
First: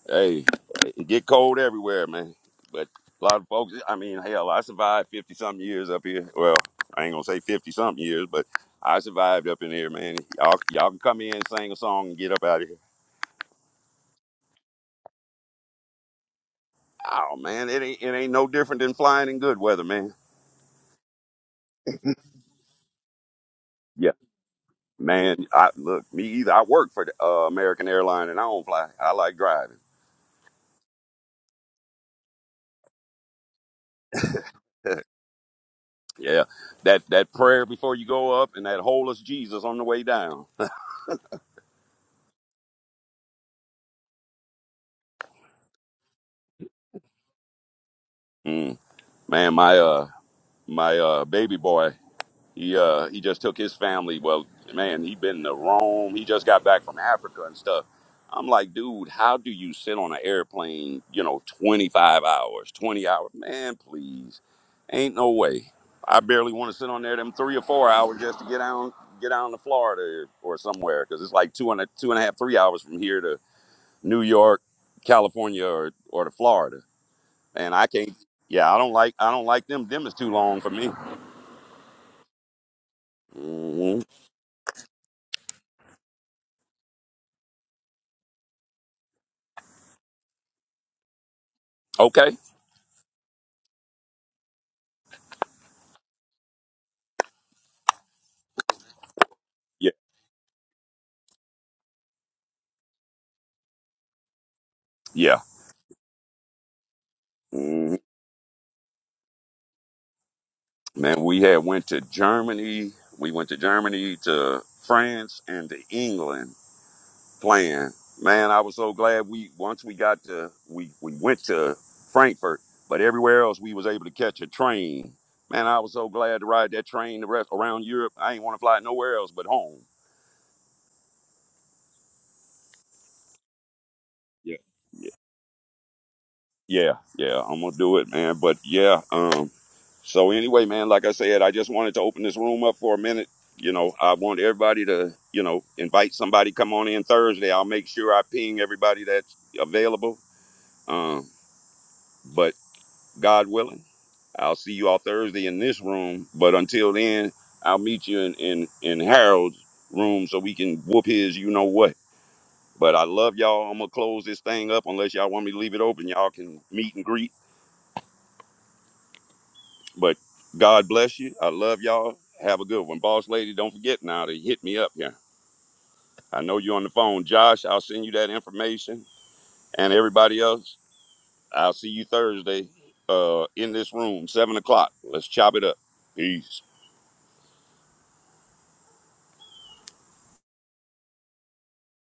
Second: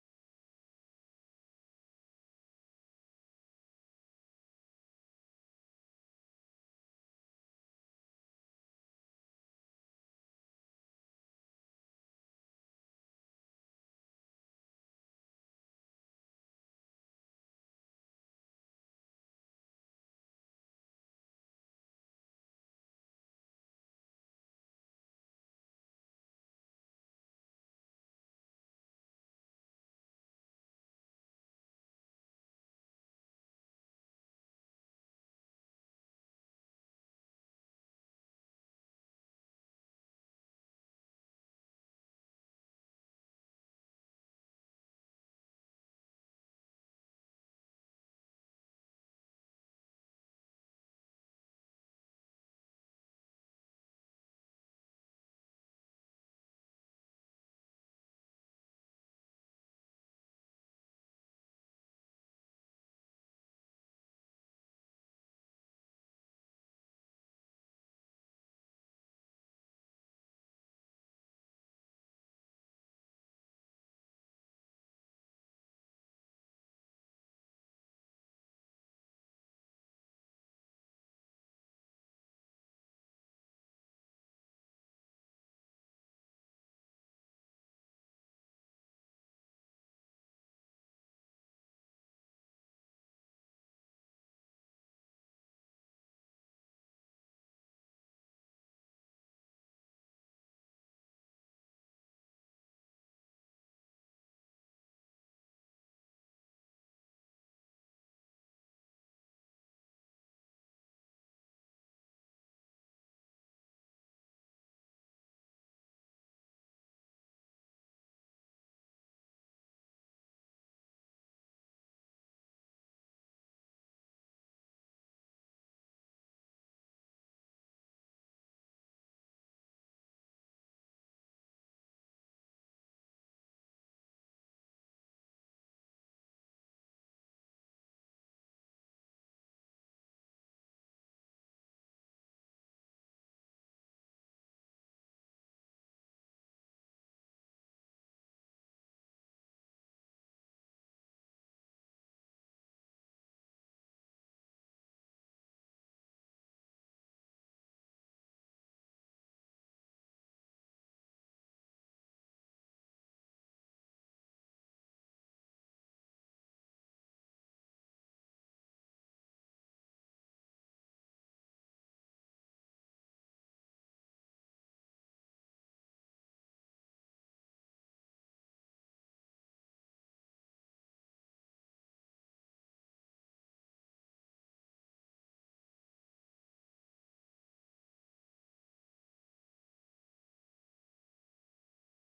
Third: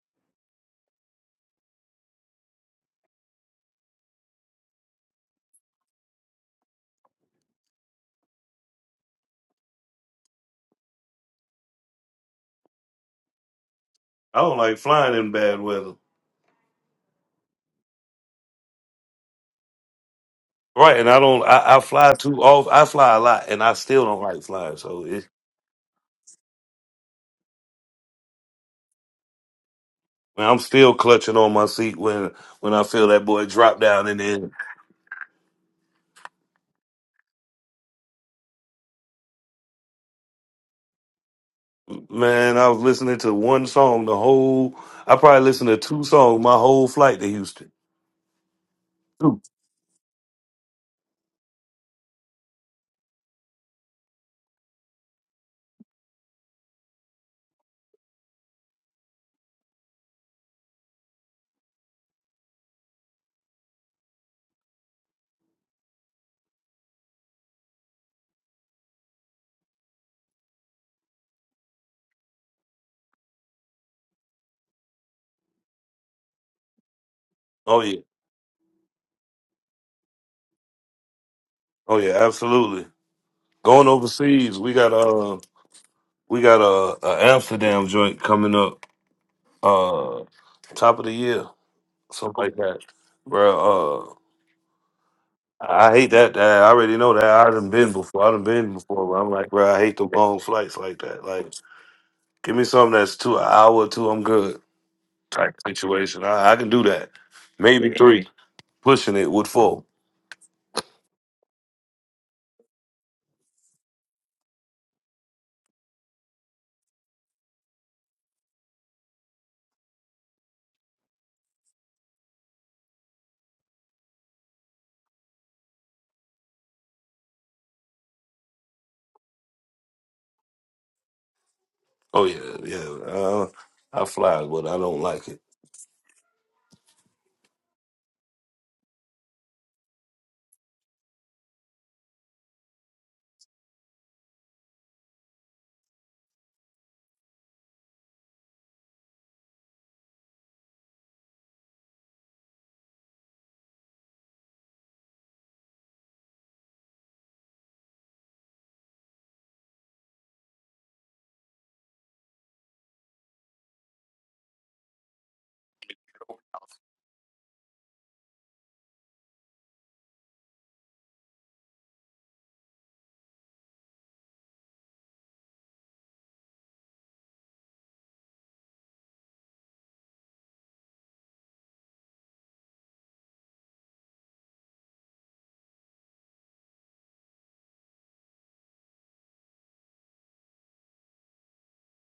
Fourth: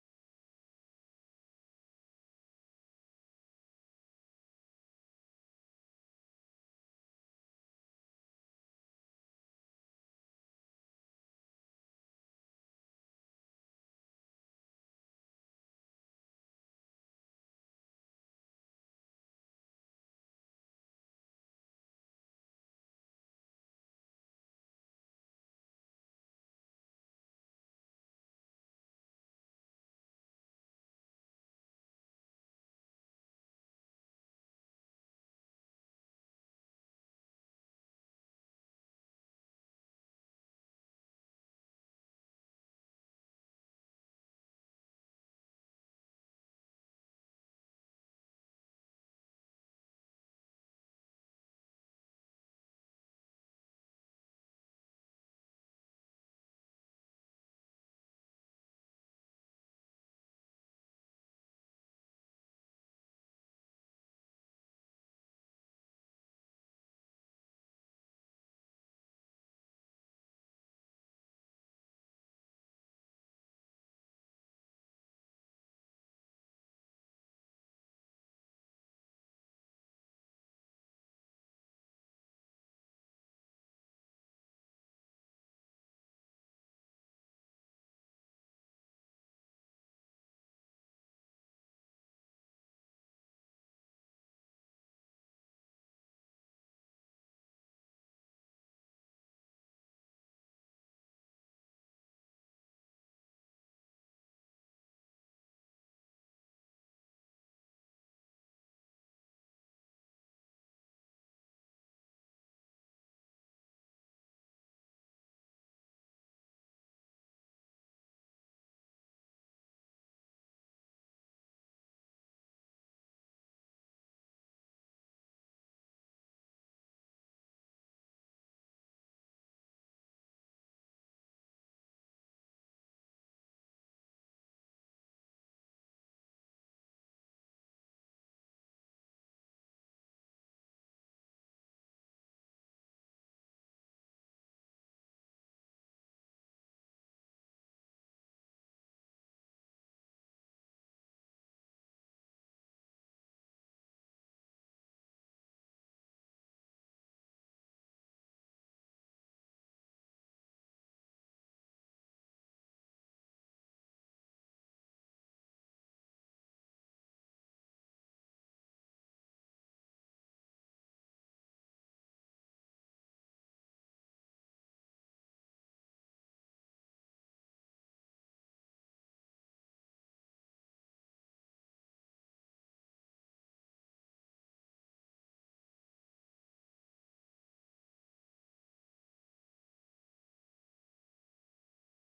Speaker 1: hey, it get cold everywhere, man. But a lot of folks I mean, hell, I survived fifty something years up here. Well, I ain't gonna say fifty something years, but I survived up in here, man. Y'all y'all can come in sing a song and get up out of here.
Speaker 4: I don't like flying in bad weather.
Speaker 1: Oh man, it ain't it ain't no different than flying in good weather, man.
Speaker 4: Right, and I don't. I, I fly too off. I fly a lot, and I still
Speaker 1: Yeah.
Speaker 4: don't like flying. So it,
Speaker 1: Man, I look, me either. I work for the, uh, American Airline and I don't fly. I like driving.
Speaker 4: man, I'm still clutching on my seat when when I feel that boy drop down in there.
Speaker 1: Yeah, that that prayer before you go up, and that whole is Jesus on the way down.
Speaker 4: Man, I was listening to one song the whole. I probably listened to two songs my whole flight to Houston.
Speaker 1: Mm.
Speaker 4: Two.
Speaker 1: Man, my uh my uh baby boy, he uh he just took his family. Well, man, he been to Rome. He just got back from Africa and stuff. I'm like, dude, how do you sit on an airplane? You know, 25 hours, 20 hours. Man, please, ain't no way. I barely want to sit on there them three or four hours just to get down get down to Florida or somewhere because it's like two and a two and a half three hours from here to New York, California, or, or to Florida. And
Speaker 4: Oh
Speaker 1: I
Speaker 4: yeah,
Speaker 1: can't. Yeah, I don't like I don't like them. Them is too long for me.
Speaker 4: oh yeah, absolutely. Going
Speaker 1: hmm
Speaker 4: overseas, we got uh we got a, a Amsterdam joint coming up, uh, top of the year,
Speaker 1: Okay.
Speaker 4: something like that. Bro, uh, I hate that. that I already know that. I done been before. I done been before. But I'm like, bro, I
Speaker 1: Yeah.
Speaker 4: hate the long flights like that. Like, give me something that's two an hour or two. I'm good.
Speaker 1: Yeah.
Speaker 4: Type situation. I, I can do that. Maybe
Speaker 1: hmm
Speaker 4: three. pushing it would fall.
Speaker 1: Man, we had went to Germany. We went to Germany to France and to England playing. Man, I was so glad we once we got to we we went to Frankfurt, but everywhere else we was able to catch a train. Man, I was so glad to ride that train the rest around Europe. I ain't want to fly nowhere else but home.
Speaker 4: Oh yeah, yeah. Uh, I fly,
Speaker 1: Yeah.
Speaker 4: but I don't
Speaker 1: yeah.
Speaker 4: like it.
Speaker 1: Yeah, yeah, I'm gonna do it, man. But yeah, um, so anyway, man, like I said, I just wanted to open this room up for a minute. You know, I want everybody to, you know, invite somebody come on in Thursday. I'll make sure I ping everybody that's available. Um, but God willing, I'll see you all Thursday in this room. But until then, I'll meet you in in, in Harold's room so we can whoop his you know what. But I love y'all. I'm gonna close this thing up unless y'all want me to leave it open. Y'all can meet and greet But God bless you. I love y'all. Have a good one. Boss lady, don't forget now to hit me up here. I know you're on the phone. Josh, I'll send you that information. And everybody else, I'll see you Thursday uh, in this room, 7 o'clock. Let's chop it up. Peace.